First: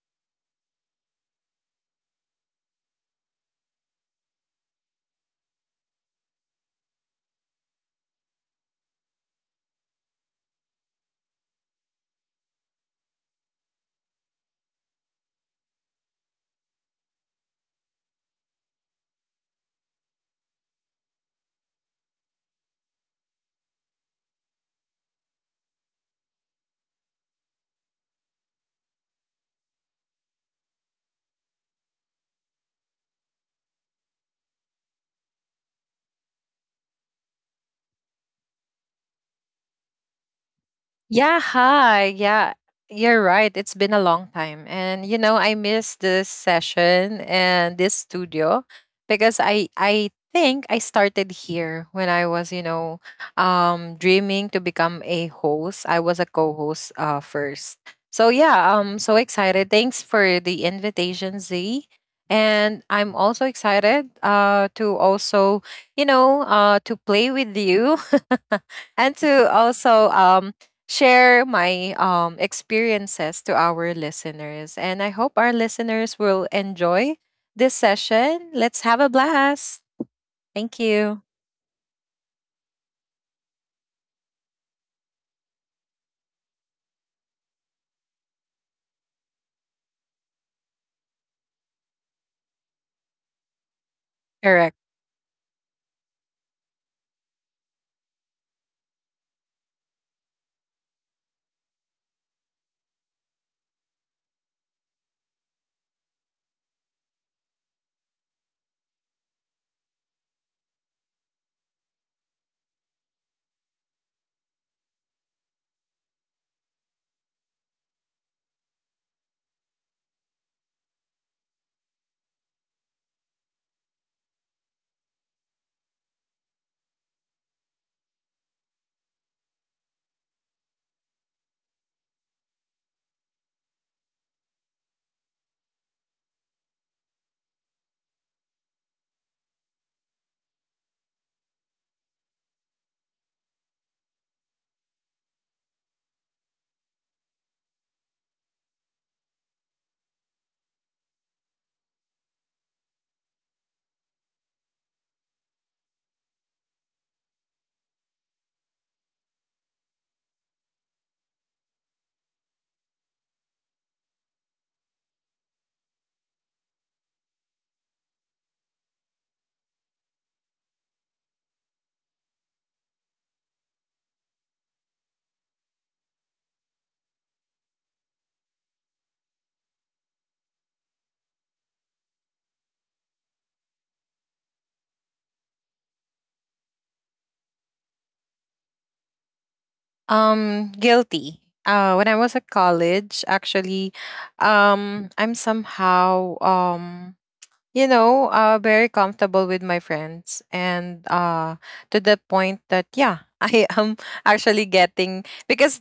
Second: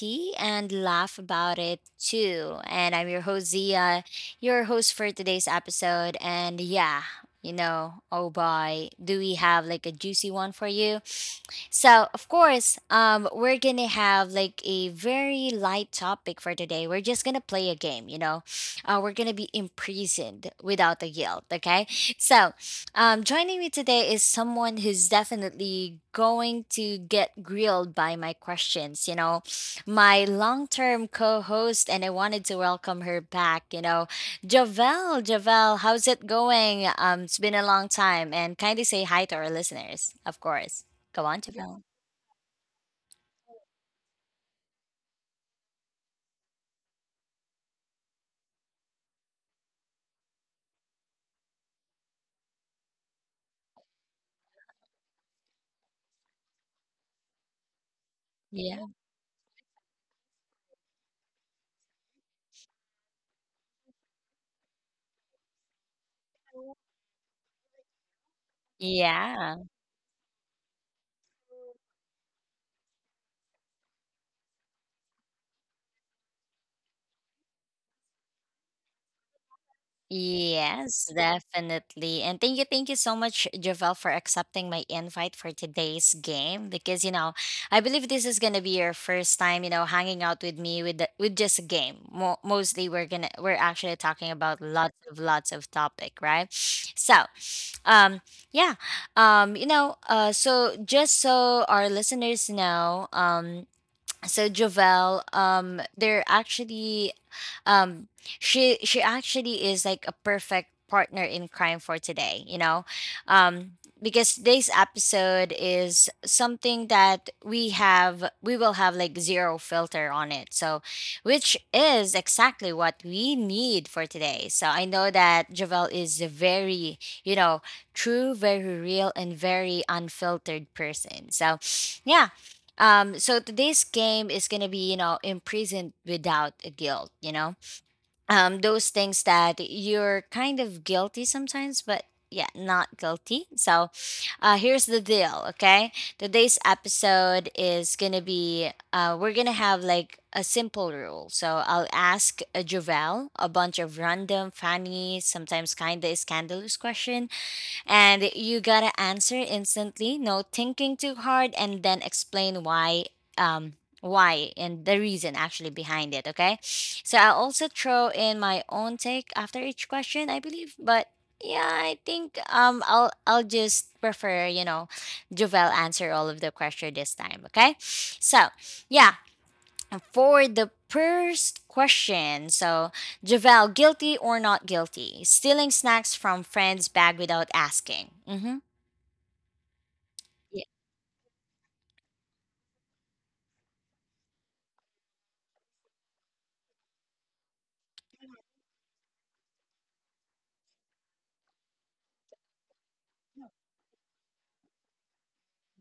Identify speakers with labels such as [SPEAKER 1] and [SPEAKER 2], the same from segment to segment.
[SPEAKER 1] tea and laugh about it too. And I'm your host Zia, your host for today's episode. And yeah, you know, oh boy, do we have like a juicy one for you? So, of course, we're gonna have like a very light topic for today. We're just gonna play a game, you know. We're gonna be imprisoned without the guilt, okay? So, joining me today is someone who's definitely going to get grilled by my questions, you know, my long term co host, and I wanted to welcome her back, you know, Javel. Javel, how's it going? It's been a long time, and kindly say hi to our listeners, of course. Go
[SPEAKER 2] Yeah,
[SPEAKER 1] on, Javel.
[SPEAKER 2] hi. Yeah, you're right. It's been a long time. And you know, I miss this session and this studio because I think I started here when I was, you know, dreaming to become a host. I was a co-host first. So yeah,
[SPEAKER 1] Yeah.
[SPEAKER 2] so excited. Thanks for the invitation, Z. And I'm also excited to also, to play with you and to
[SPEAKER 1] Yeah.
[SPEAKER 2] also share my experiences to our listeners. And I hope our listeners will enjoy this session. Let's have a blast. Thank
[SPEAKER 1] Yes,
[SPEAKER 2] you.
[SPEAKER 1] definitely. And thank you so much, Javel, for accepting my invite for today's game. Because you know, I believe this is gonna be your first time, you know, hanging out with me with with just a game. Mostly, we're actually talking about
[SPEAKER 2] Correct.
[SPEAKER 1] lots of topic, right? So, um, yeah, you know, so just so our listeners know, so Jovel, they're actually, um, she actually is like a perfect partner in crime for today. You know, um, because today's episode is something that we will have like zero filter on it. So, which is exactly what we need for today. So I know that Jovel is a very, you know, true, very real, and very unfiltered person. So, yeah, so today's game is gonna be, you know, imprisoned without a guilt, you know? Those things that you're kind of guilty sometimes, but yeah, not guilty. So here's the deal, okay? Today's episode is gonna be we're gonna have like a simple rule. So I'll ask a Jovel a bunch of random, funny, sometimes kinda scandalous question, and you gotta answer instantly, no thinking too hard, and then explain why. Um, why and the reason actually behind it, okay? So I'll also throw in my own take after each question, I believe, but yeah, I think I'll just prefer, you know, Jovel answer all of the question this time, okay? So yeah, for the first question, so Javel, guilty or not guilty? Stealing snacks from friend's bag without asking. Mm-hmm. Yeah.
[SPEAKER 2] Guilty. When I was at college, actually, I'm somehow very comfortable with my friends, and to the point that yeah, I am actually getting, because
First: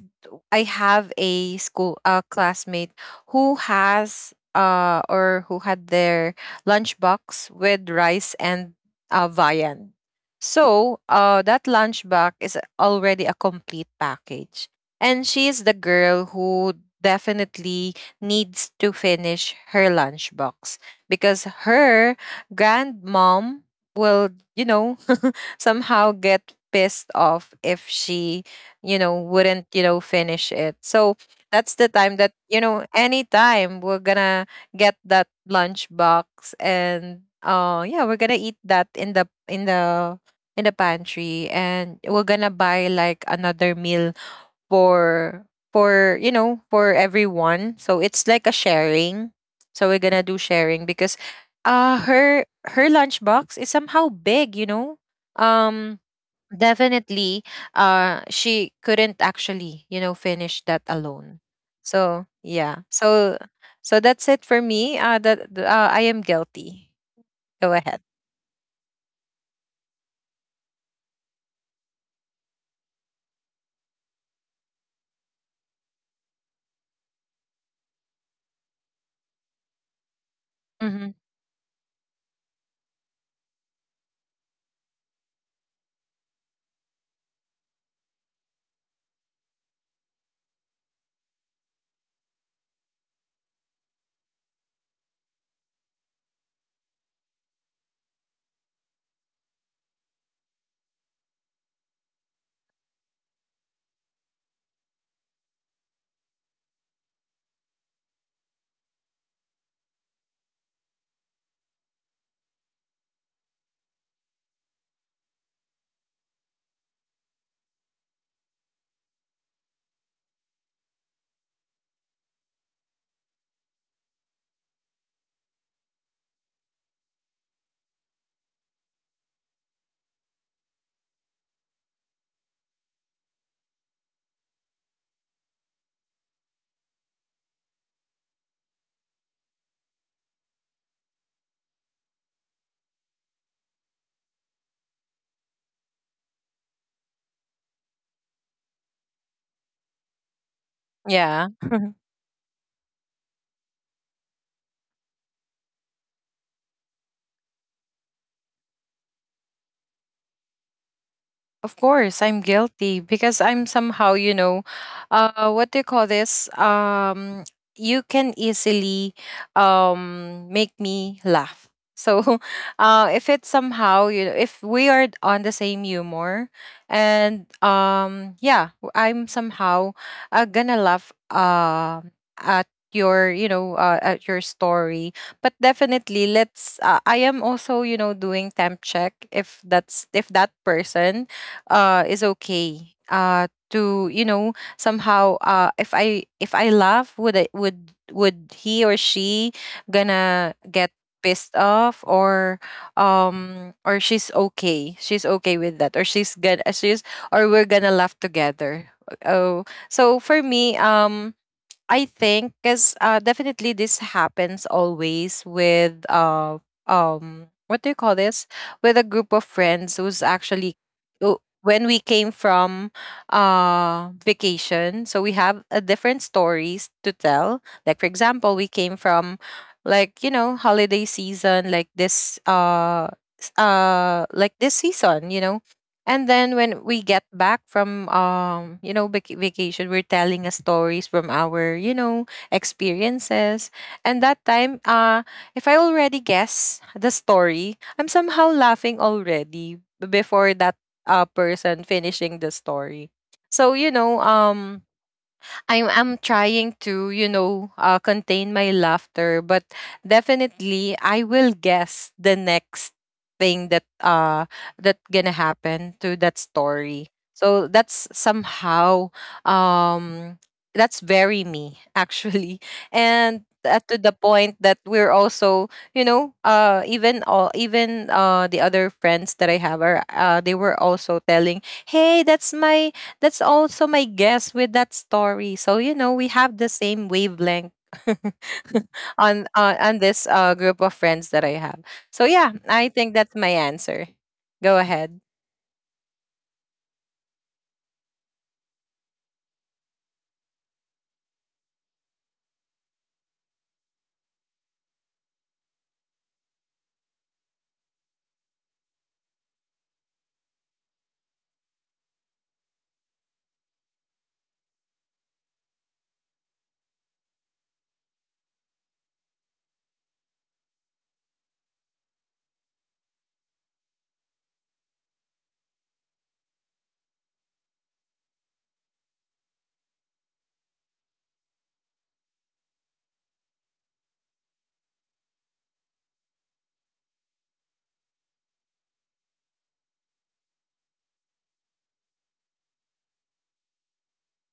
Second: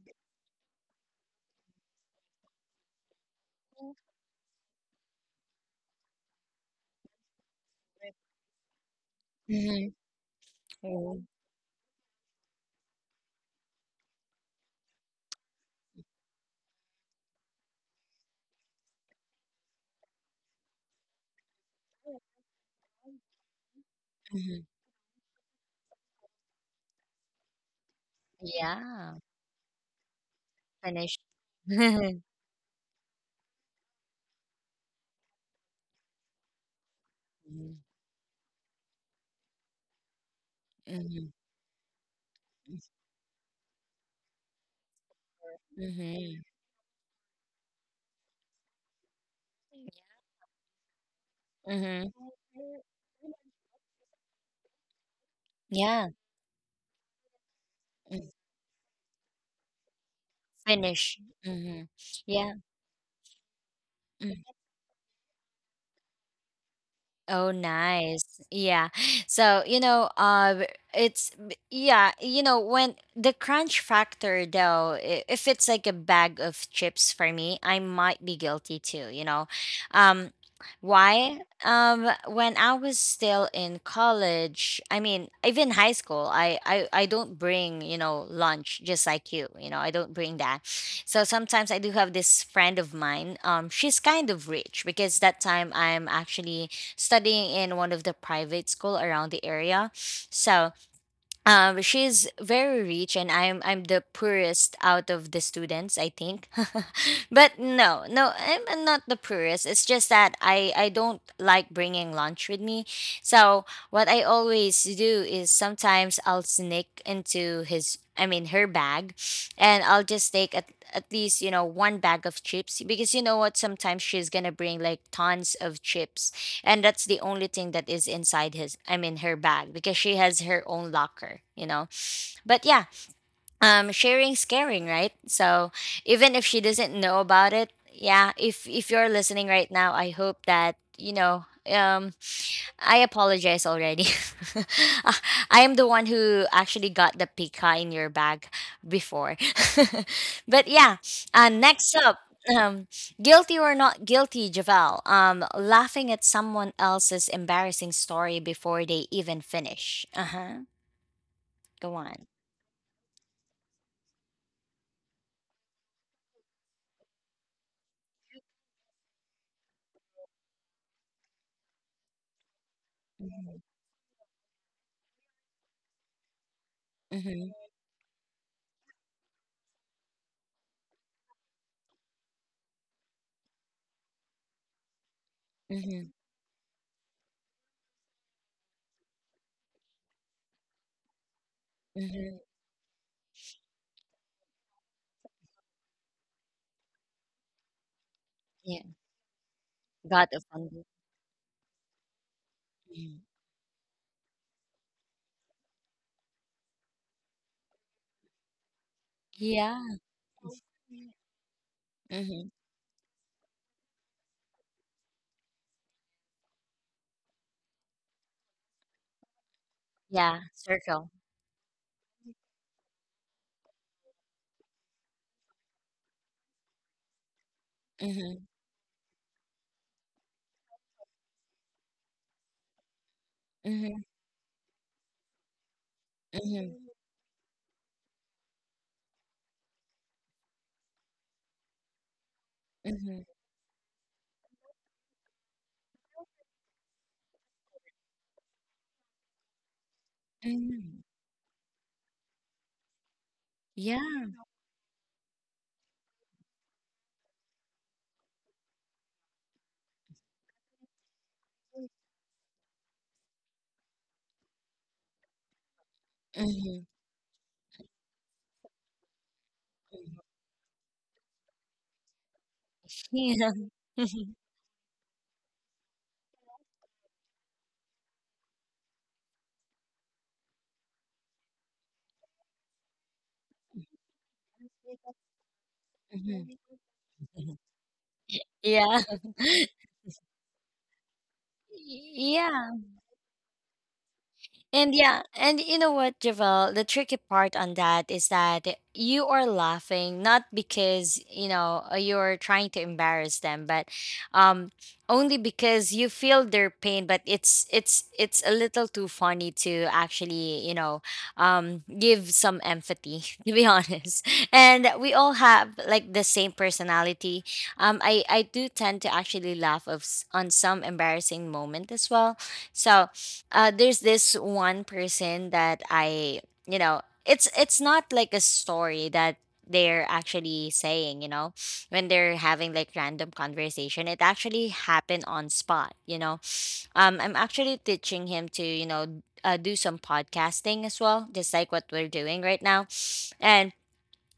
[SPEAKER 2] I have a classmate who has or who had their lunchbox with rice and viand.
[SPEAKER 1] Mm-hmm.
[SPEAKER 2] So that lunchbox is already a complete package, and she is the girl who definitely needs to finish her lunchbox because her grandmom will, you
[SPEAKER 1] Mm-hmm.
[SPEAKER 2] know, somehow get pissed off if she,
[SPEAKER 1] Yeah.
[SPEAKER 2] wouldn't, finish it.
[SPEAKER 1] Finished.
[SPEAKER 2] So that's the
[SPEAKER 1] Mm-hmm.
[SPEAKER 2] time that, anytime we're gonna get that lunch box, and yeah, we're gonna eat that in the in the
[SPEAKER 1] Mm-hmm.
[SPEAKER 2] pantry, and we're gonna buy like another meal for for you know for everyone. So it's like a sharing, so we're gonna do sharing because uh
[SPEAKER 1] Mm-hmm.
[SPEAKER 2] her her lunchbox is somehow big, um
[SPEAKER 1] Yeah.
[SPEAKER 2] definitely
[SPEAKER 1] mm,
[SPEAKER 2] she couldn't actually finish that
[SPEAKER 1] Finish.
[SPEAKER 2] alone.
[SPEAKER 1] Mm-hmm.
[SPEAKER 2] So
[SPEAKER 1] Yeah.
[SPEAKER 2] yeah, so that's it for me, I am guilty.
[SPEAKER 1] Oh,
[SPEAKER 2] Go ahead.
[SPEAKER 1] nice. Yeah. So, you know, yeah, you know, when the crunch factor, though, if it's like a bag of chips for me, I might be guilty too, you know. Um,
[SPEAKER 2] Mhm.
[SPEAKER 1] why? When I was still in college, I mean, even high school, I don't bring, you know, lunch just like you know, I don't bring that. So sometimes I do have this friend of mine. She's kind of rich because that time I'm actually studying in one of the private school around the area. So she's very rich, and I'm the poorest out of the students, I think. But no, I'm not the poorest. It's just that I don't like bringing lunch with me. So what I always do is sometimes I'll sneak into his. I mean her bag, and I'll just take at least, you know, one bag of chips, because you know what, sometimes she's gonna bring like tons of chips, and that's the only thing that is inside his, I mean her bag, because she has her own locker, you know, but yeah, sharing is caring, right? So even if she doesn't know about it, yeah, if you're listening right now, I hope that, you know, um I apologize already. Ah, I am the one who actually got the pika in your bag before. But yeah,
[SPEAKER 2] Yeah.
[SPEAKER 1] next up, um guilty or not guilty, Javel, laughing at someone else's embarrassing story before they even finish? Uh-huh.
[SPEAKER 2] Of
[SPEAKER 1] Go
[SPEAKER 2] course,
[SPEAKER 1] on.
[SPEAKER 2] I'm guilty because I'm somehow, what do you call this? You can easily, make me laugh. So, if it's somehow, if we are on the same humor, and
[SPEAKER 1] Mm-hmm.
[SPEAKER 2] yeah, I'm somehow gonna laugh, at at your story. But
[SPEAKER 1] Mm-hmm.
[SPEAKER 2] definitely, let's. I am also, doing temp check if that's, if that person is
[SPEAKER 1] Mhm.
[SPEAKER 2] okay to, somehow, if I laugh, would I, would
[SPEAKER 1] Yeah.
[SPEAKER 2] he or she
[SPEAKER 1] God
[SPEAKER 2] gonna
[SPEAKER 1] offended.
[SPEAKER 2] get pissed off, or
[SPEAKER 1] Mhm.
[SPEAKER 2] um or she's okay with that, or she's gonna she's or we're gonna laugh together. Oh,
[SPEAKER 1] Yeah.
[SPEAKER 2] so for me, I
[SPEAKER 1] Mhm.
[SPEAKER 2] think because, definitely this happens always with what do you call this, with a group of friends
[SPEAKER 1] Yeah. Circle.
[SPEAKER 2] when we came from vacation. So we have a different stories to tell, like for
[SPEAKER 1] Mhm.
[SPEAKER 2] example, we came from, like, holiday season like this,
[SPEAKER 1] Mhm.
[SPEAKER 2] season, and then when
[SPEAKER 1] Mhm.
[SPEAKER 2] we get back from, vacation, we're telling us stories from our,
[SPEAKER 1] Mhm.
[SPEAKER 2] experiences. And that time, if I already guess the story, I'm somehow laughing already before that
[SPEAKER 1] Mhm.
[SPEAKER 2] person finishing the story. So you know
[SPEAKER 1] Yeah.
[SPEAKER 2] um I'm I'm trying to, contain my laughter, but definitely I will guess the next thing that that gonna happen to that
[SPEAKER 1] Mhm.
[SPEAKER 2] story. So that's somehow um that's very me, actually, and,
[SPEAKER 1] Yeah.
[SPEAKER 2] to the point that we're also, even the other friends that I have are they were also telling, hey, that's also my guess with that story. So, we have the
[SPEAKER 1] Mhm.
[SPEAKER 2] same
[SPEAKER 1] Mhm.
[SPEAKER 2] wavelength
[SPEAKER 1] Yeah.
[SPEAKER 2] on uh, on this group of friends that I have. So, yeah,
[SPEAKER 1] Yeah.
[SPEAKER 2] I think that's my answer. Go
[SPEAKER 1] And
[SPEAKER 2] ahead.
[SPEAKER 1] yeah, and you know what, Javel, the tricky part on that is that you are laughing not because, you know, you're trying to embarrass them, but um only because you feel their pain, but it's a little too funny to actually, you know, give some empathy, to be honest. And we all have like the same personality. Um, I do tend to actually laugh of on some embarrassing moment as well. So, there's this one person that you know, it's not like a story that they're actually saying, you know, when they're having like random conversation. It actually happened on spot, you know. I'm actually teaching him to, you know, do some podcasting as well, just like what we're doing right now, and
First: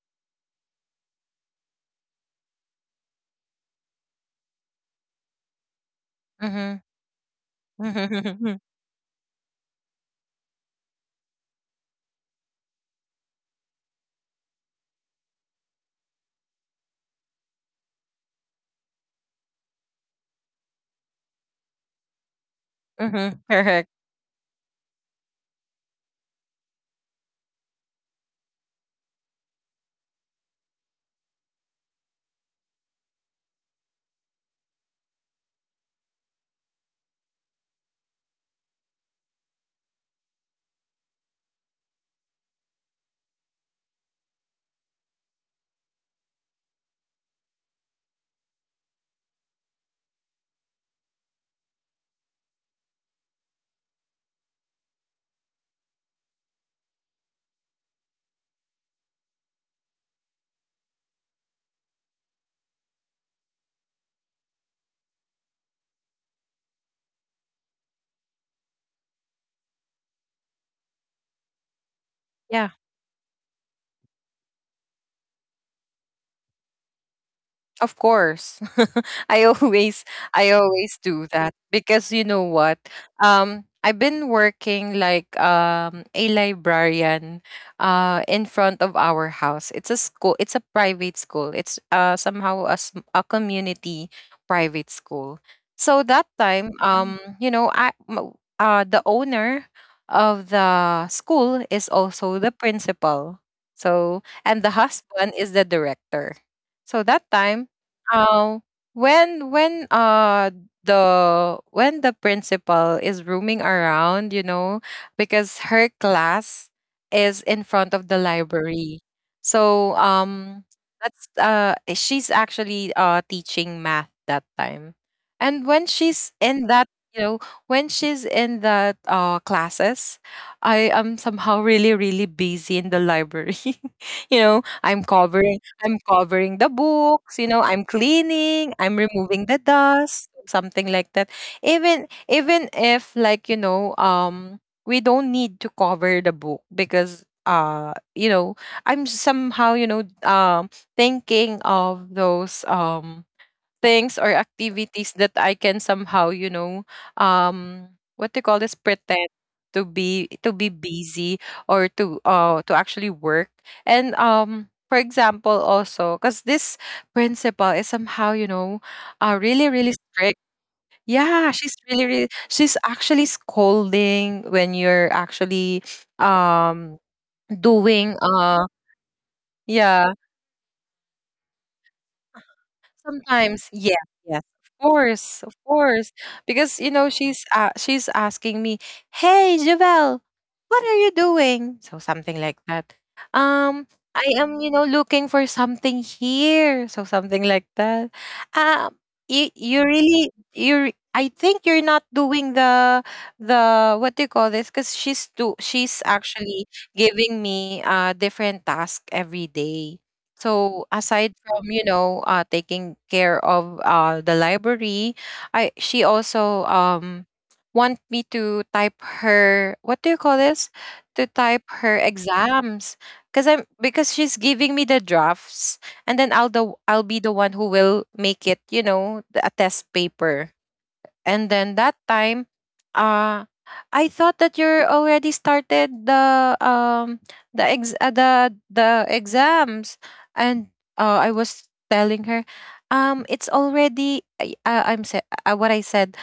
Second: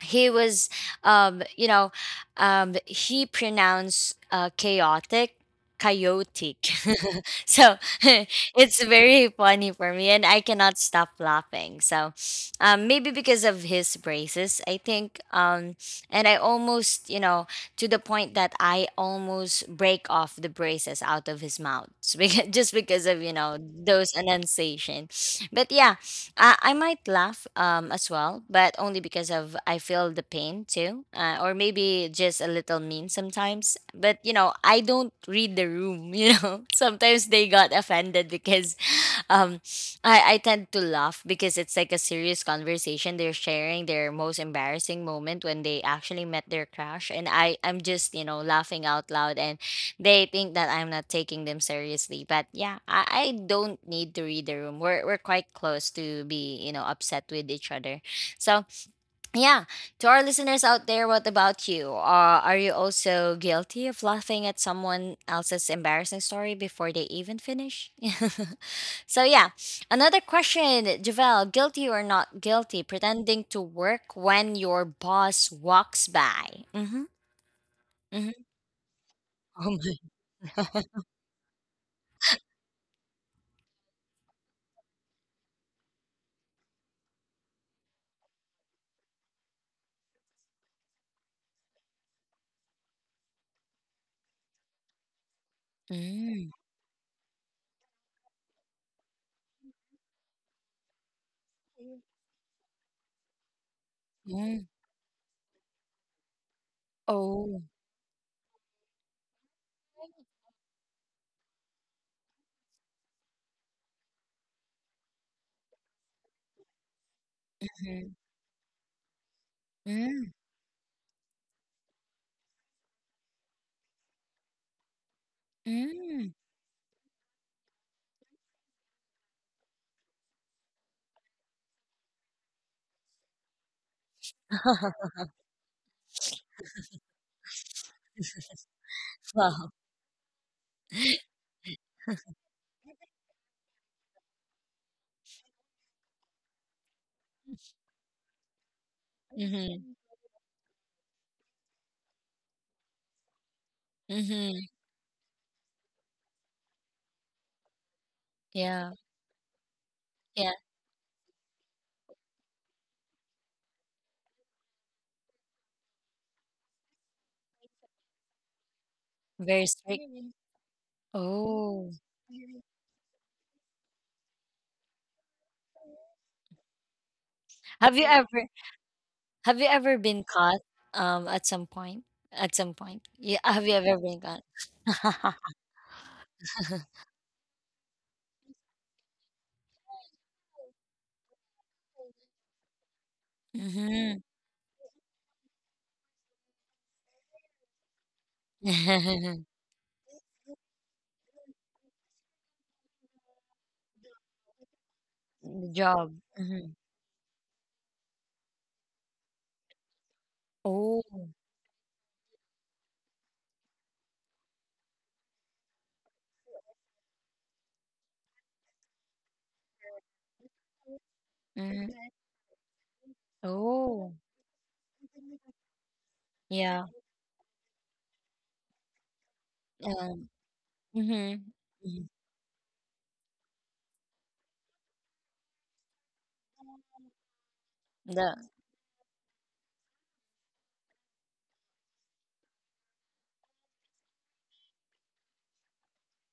[SPEAKER 1] he was you know he pronounced chaotic, chaotic.
[SPEAKER 2] Mm-hmm.
[SPEAKER 1] So it's very funny for me and I cannot stop laughing. So maybe because of his braces, I think, and I almost, you know, to the point that I almost break off the braces out of his mouth because, just because of, you
[SPEAKER 2] Mm-hmm.
[SPEAKER 1] know,
[SPEAKER 2] Correct.
[SPEAKER 1] those enunciation. But yeah, I might laugh as well, but only because of I feel the pain too, or maybe just a little mean sometimes. But you know, I don't read the room. You know, sometimes they got offended because um I tend to laugh because it's like a serious conversation. They're sharing their most embarrassing moment when they actually met their crush, and I'm just, you know, laughing out loud, and they think that I'm not taking them seriously. But yeah, I don't need to read the room. We're quite close to be, you know, upset with each other. So yeah, to our listeners out there, what about you? Are you also guilty of laughing at someone else's embarrassing story before they even finish? So yeah, another question, Javel, guilty or not
[SPEAKER 2] Yeah.
[SPEAKER 1] guilty, pretending to work when your boss walks by? Mm-hmm.
[SPEAKER 2] Of
[SPEAKER 1] Mm-hmm.
[SPEAKER 2] course. I
[SPEAKER 1] Oh
[SPEAKER 2] always
[SPEAKER 1] my
[SPEAKER 2] I always
[SPEAKER 1] god.
[SPEAKER 2] do that because you know what? I've been working like, a librarian in front of our house. It's a school, it's a private school. It's somehow a community private school. So that
[SPEAKER 1] Mm,
[SPEAKER 2] time, the owner of the school is also the principal. So and
[SPEAKER 1] mm.
[SPEAKER 2] the husband is the director. So that
[SPEAKER 1] Oh.
[SPEAKER 2] time, uh, when when uh when the principal is roaming around, because her class is in front
[SPEAKER 1] Mhm.
[SPEAKER 2] of the library. So,
[SPEAKER 1] Mm,
[SPEAKER 2] that's, she's actually teaching math that time. And when
[SPEAKER 1] mm.
[SPEAKER 2] she's in that, you know, when she's in that classes, I am somehow really, really busy in the library. I'm covering, the books, I'm cleaning, I'm removing
[SPEAKER 1] Wow.
[SPEAKER 2] the dust, something like that. Even if, like, we don't need to cover the book because, I'm somehow,
[SPEAKER 1] Mm-hmm.
[SPEAKER 2] thinking of those things or
[SPEAKER 1] Mm-hmm.
[SPEAKER 2] activities that I can somehow, um, what do you call this?
[SPEAKER 1] Yeah.
[SPEAKER 2] Pretend
[SPEAKER 1] Yeah.
[SPEAKER 2] to be busy, or to, to actually work. And, for example, also because this principal is somehow,
[SPEAKER 1] Very
[SPEAKER 2] really, really
[SPEAKER 1] strict.
[SPEAKER 2] strict. Yeah, she's
[SPEAKER 1] Oh.
[SPEAKER 2] really, really, she's actually scolding when you're actually um
[SPEAKER 1] Have you
[SPEAKER 2] doing
[SPEAKER 1] ever have you ever
[SPEAKER 2] yeah.
[SPEAKER 1] been caught at some point? At some point. Yeah, have you
[SPEAKER 2] Sometimes,
[SPEAKER 1] ever
[SPEAKER 2] yeah,
[SPEAKER 1] been caught?
[SPEAKER 2] yes, of course, of course. Because, she's, asking me, "Hey, Javel, what are you doing?" So something like that. Um, I am, looking for something here. So something like that. Um,
[SPEAKER 1] Mm-hmm.
[SPEAKER 2] you really you. I think you're not doing the, what do you call this? Because
[SPEAKER 1] The job.
[SPEAKER 2] she's
[SPEAKER 1] Mhm.
[SPEAKER 2] actually giving me different task every day. So
[SPEAKER 1] Oh.
[SPEAKER 2] aside from, taking care of, the library, I she also want me to type her what do you call this to type
[SPEAKER 1] Mhm.
[SPEAKER 2] her exams, because I'm
[SPEAKER 1] Oh.
[SPEAKER 2] because she's giving me the drafts, and then
[SPEAKER 1] Yeah.
[SPEAKER 2] I'll be the one who will make it, a test
[SPEAKER 1] Um.
[SPEAKER 2] paper,
[SPEAKER 1] Mhm.
[SPEAKER 2] and then that
[SPEAKER 1] Mhm.
[SPEAKER 2] time, uh, I thought that you're already started the ex
[SPEAKER 1] The.
[SPEAKER 2] the exams, and I was telling her, it's already. What I said.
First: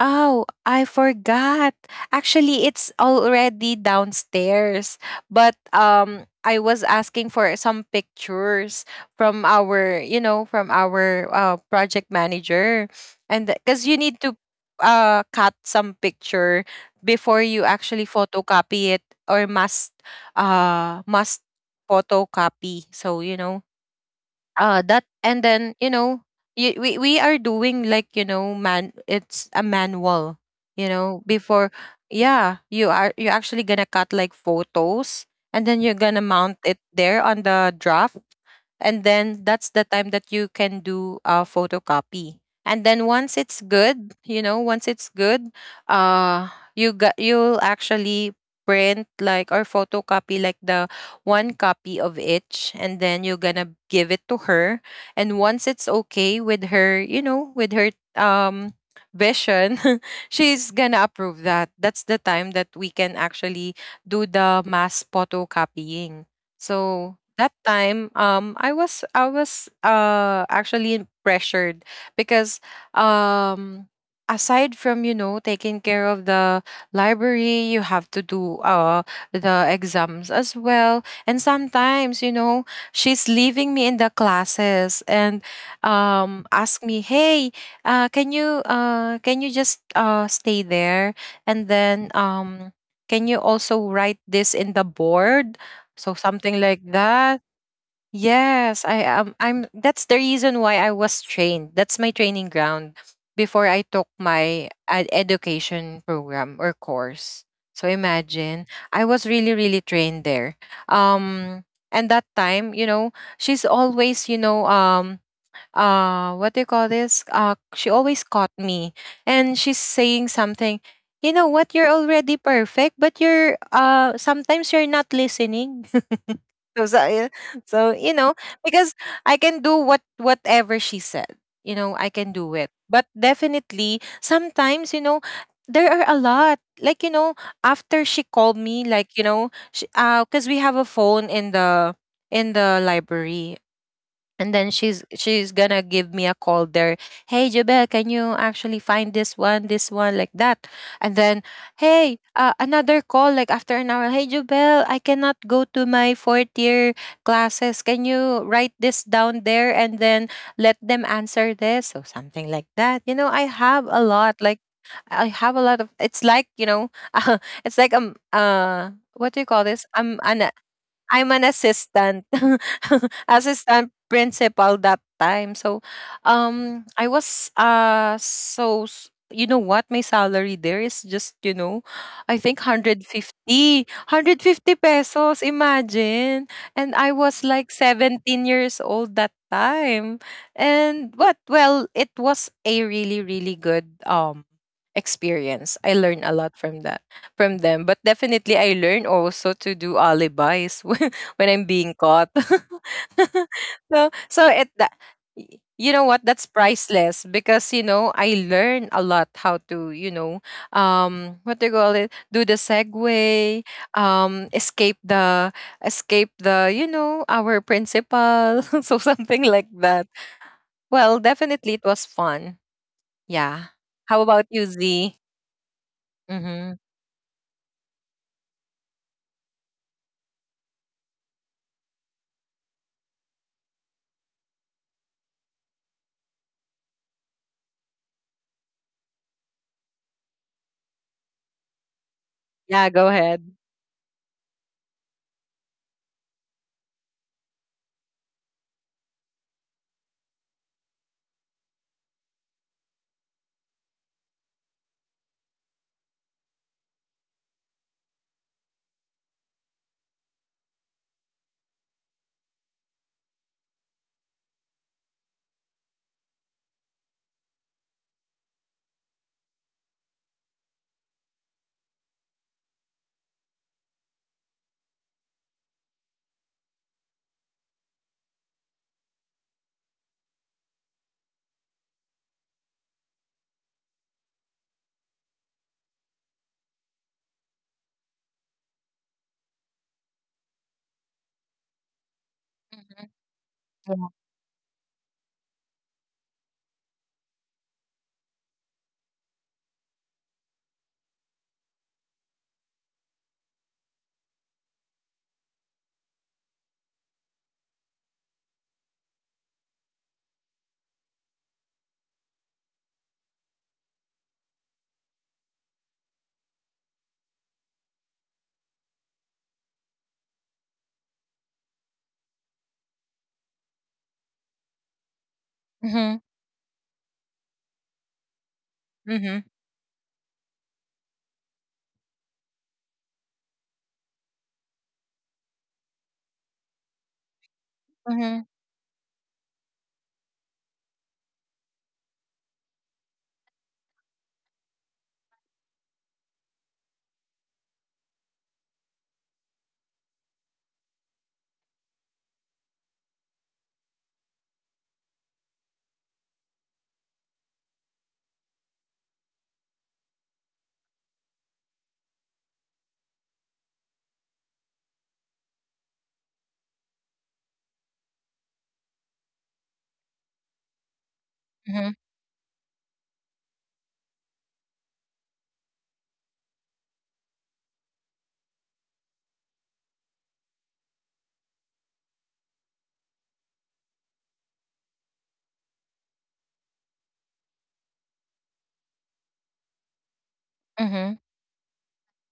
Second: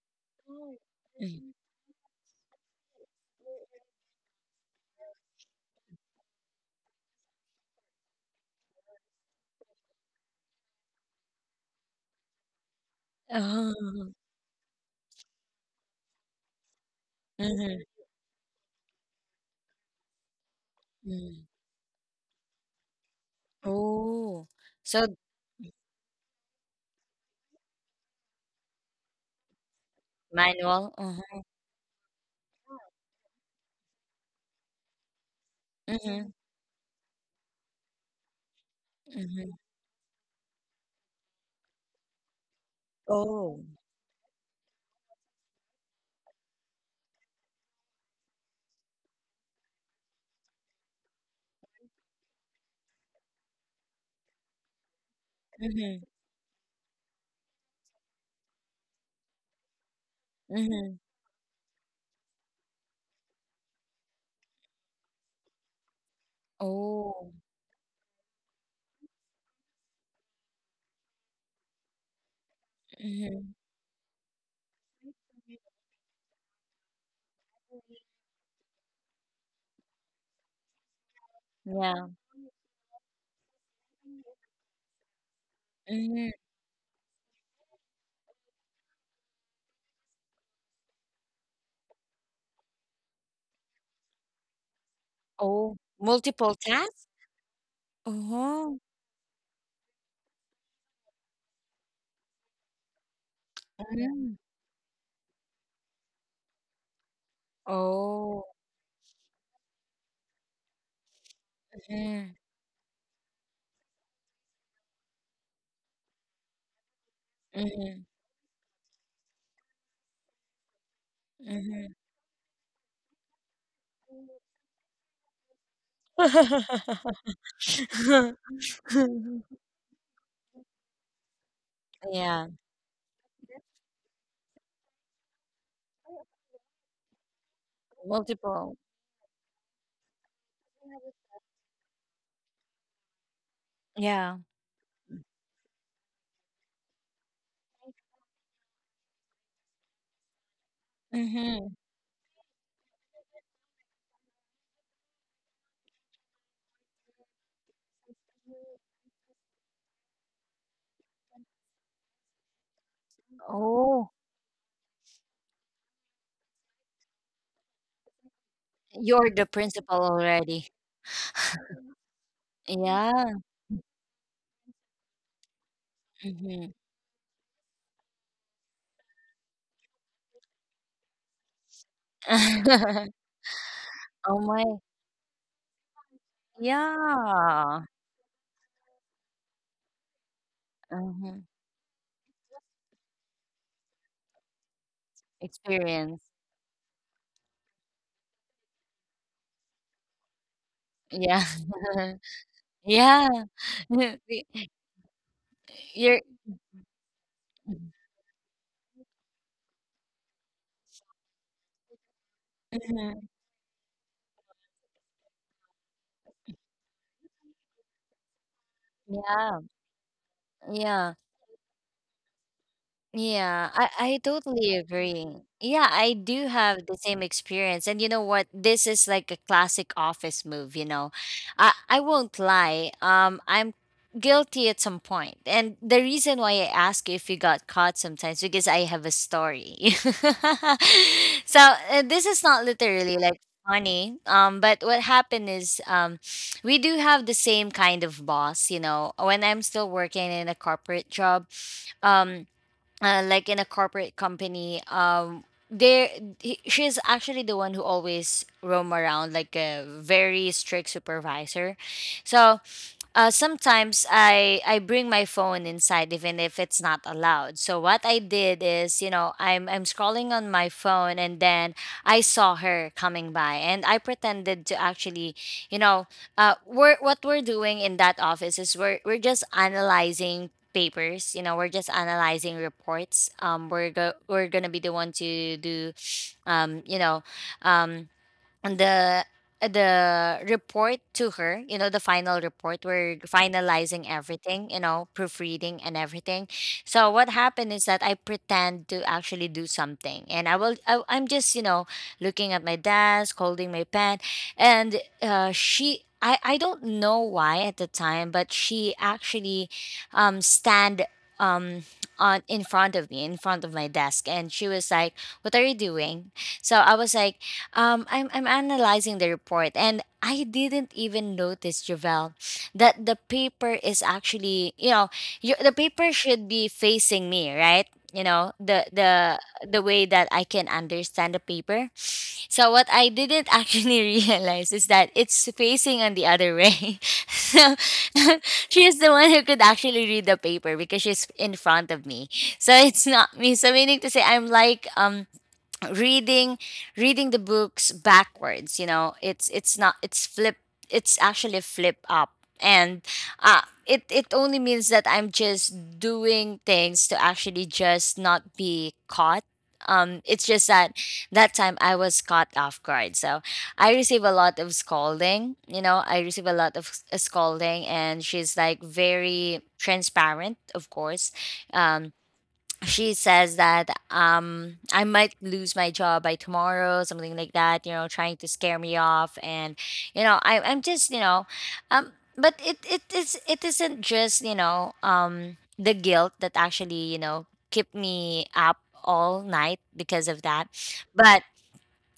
[SPEAKER 2] Oh,
[SPEAKER 1] Oh,
[SPEAKER 2] I
[SPEAKER 1] Mhm.
[SPEAKER 2] forgot. Actually, it's already downstairs. But I was asking for some pictures from our project manager. And cuz you
[SPEAKER 1] Oh.
[SPEAKER 2] need to cut some picture before you
[SPEAKER 1] Mhm.
[SPEAKER 2] actually photocopy it, or must
[SPEAKER 1] Mhm.
[SPEAKER 2] photocopy. So, you know,
[SPEAKER 1] Oh.
[SPEAKER 2] that
[SPEAKER 1] So
[SPEAKER 2] and then you know you, we are doing like, you know, man, it's a manual,
[SPEAKER 1] manual. Uh-huh.
[SPEAKER 2] before. Yeah, you're actually gonna cut like photos, and then you're
[SPEAKER 1] Yeah,
[SPEAKER 2] gonna
[SPEAKER 1] Mhm.
[SPEAKER 2] mount it there on the draft, and then
[SPEAKER 1] Mhm.
[SPEAKER 2] that's the time that you can do a photocopy. And then,
[SPEAKER 1] Oh.
[SPEAKER 2] once it's good, uh you'll actually print like or photocopy like the one copy of each, and then you're gonna give it to her. And once it's
[SPEAKER 1] Mhm.
[SPEAKER 2] okay with her, with her vision, she's gonna
[SPEAKER 1] Mhm.
[SPEAKER 2] approve that. That's the time that we can actually do the mass photocopying. So
[SPEAKER 1] Oh.
[SPEAKER 2] that time, I was actually pressured, because
[SPEAKER 1] Mhm.
[SPEAKER 2] um aside from, taking care of the library, you have to do the exams as well. And
[SPEAKER 1] Yeah.
[SPEAKER 2] sometimes, she's leaving me in the classes, and
[SPEAKER 1] Mhm.
[SPEAKER 2] ask me, "Hey, can you just, stay there, and then can you also write this in the board?"
[SPEAKER 1] Oh.
[SPEAKER 2] So
[SPEAKER 1] Multiple
[SPEAKER 2] something like
[SPEAKER 1] tasks.
[SPEAKER 2] that.
[SPEAKER 1] Uh-huh.
[SPEAKER 2] Yes, I am. I'm. That's the reason why I was trained. That's my training ground before I took
[SPEAKER 1] Mhm.
[SPEAKER 2] my education program or course. So
[SPEAKER 1] Oh.
[SPEAKER 2] imagine, I was really, really trained there. Um, and that
[SPEAKER 1] Mhm.
[SPEAKER 2] time, she's always, what do you call this, she
[SPEAKER 1] Mhm.
[SPEAKER 2] always caught me, and she's saying something, you know what, you're
[SPEAKER 1] Mhm.
[SPEAKER 2] already perfect, but you're sometimes you're not listening. so, so uh, so, because I can do whatever she said, I can do
[SPEAKER 1] Yeah.
[SPEAKER 2] it. But definitely, sometimes, there are a lot, like, after she called me,
[SPEAKER 1] Multiple.
[SPEAKER 2] like, because we have a phone in the, library.
[SPEAKER 1] Yeah.
[SPEAKER 2] And then, she's gonna give me a call there, hey, Jabel, can you actually find this one, this one, like that. And then,
[SPEAKER 1] Mm-hmm.
[SPEAKER 2] hey, another call like after an hour, hey, Jabel, I cannot go to my fourth year classes, can you write this down there and then let them answer this, or something like that. You know I have a
[SPEAKER 1] Oh,
[SPEAKER 2] lot, like, I have a lot of, it's like, it's like,
[SPEAKER 1] you're
[SPEAKER 2] what do
[SPEAKER 1] the
[SPEAKER 2] you call this,
[SPEAKER 1] principal already.
[SPEAKER 2] I'm an assistant,
[SPEAKER 1] Yeah.
[SPEAKER 2] assistant principal that time. So,
[SPEAKER 1] Mm-hmm.
[SPEAKER 2] I was, you know what, my salary there is just, I think hundred fifty, hundred
[SPEAKER 1] Oh my.
[SPEAKER 2] fifty pesos. Imagine, and I was like
[SPEAKER 1] Yeah.
[SPEAKER 2] 17 years old that time, and what?
[SPEAKER 1] Hmm.
[SPEAKER 2] Well, it was a really, really good experience. I learned a
[SPEAKER 1] Experience.
[SPEAKER 2] lot from that from them. But definitely, I learn also to do alibis when
[SPEAKER 1] Yeah.
[SPEAKER 2] I'm being caught.
[SPEAKER 1] Yeah.
[SPEAKER 2] so, so it
[SPEAKER 1] Y-
[SPEAKER 2] that You know what?
[SPEAKER 1] You're.
[SPEAKER 2] That's priceless because I learn a lot how to what do you call it? Do the
[SPEAKER 1] Mm-hmm.
[SPEAKER 2] segue, um, escape the escape the our principal, so something
[SPEAKER 1] Yeah.
[SPEAKER 2] like that.
[SPEAKER 1] Yeah.
[SPEAKER 2] Well, definitely it was fun.
[SPEAKER 1] Yeah,
[SPEAKER 2] Yeah.
[SPEAKER 1] I
[SPEAKER 2] How about you,
[SPEAKER 1] totally
[SPEAKER 2] Z?
[SPEAKER 1] agree. Yeah, I do
[SPEAKER 2] Mm-hmm.
[SPEAKER 1] have the same experience. And you know what? This is like a classic office move, you know. I won't lie. I'm guilty at some point. And the reason why I ask if you got caught sometimes because I have a story. So this is not
[SPEAKER 2] Yeah, go
[SPEAKER 1] literally like
[SPEAKER 2] ahead.
[SPEAKER 1] funny. But what happened is we do have the same kind of boss, you know. When I'm still working in a corporate job, um like in a corporate company, there she's actually the one who always roam around like a very strict supervisor. So sometimes I bring my phone inside even if it's not allowed. So what I did is, you know, I'm scrolling on my phone, and then I saw her coming by, and I pretended to actually, you know, we're what we're doing in that office is we're just analyzing papers, you know, we're just analyzing reports. Um, we're we're gonna be the one to do you know um the the report to her, you know, the final report, we're
[SPEAKER 2] Yeah.
[SPEAKER 1] finalizing everything, you know, proofreading and everything. So what happened is that I pretend to actually do something, and I'm just, you know, looking at my desk, holding my pen, and she I don't know why at the time, but she actually stand um on in front of me, in front of my desk, and she was like, what are you doing? So I was like, I'm analyzing the report, and I didn't even notice, Javel, that the paper is actually, you know, the
[SPEAKER 2] Mhm.
[SPEAKER 1] paper should be facing me, right? You know,
[SPEAKER 2] Mhm,
[SPEAKER 1] the way that I can understand the paper. So what I didn't actually realize is that it's facing on the other way. so
[SPEAKER 2] mhm,
[SPEAKER 1] she's the one who could actually read the paper because she's in front of me. So it's not me. So meaning to say, I'm like reading reading the books backwards. It's not, it's flip, it's actually flip up. And it only means that I'm just doing things to actually just not be caught. It's just that that time I was caught off guard, so I receive a lot of scolding. I receive a lot of scolding, and she's like very transparent, of course.
[SPEAKER 2] mhm,
[SPEAKER 1] Um, she says that I might lose my job by tomorrow, something like that, you know, trying to scare me off. And you know, I I'm just, you know, but it isn't just, you know, the guilt that actually, you know, kept me up all night because of that.
[SPEAKER 2] mhm,
[SPEAKER 1] But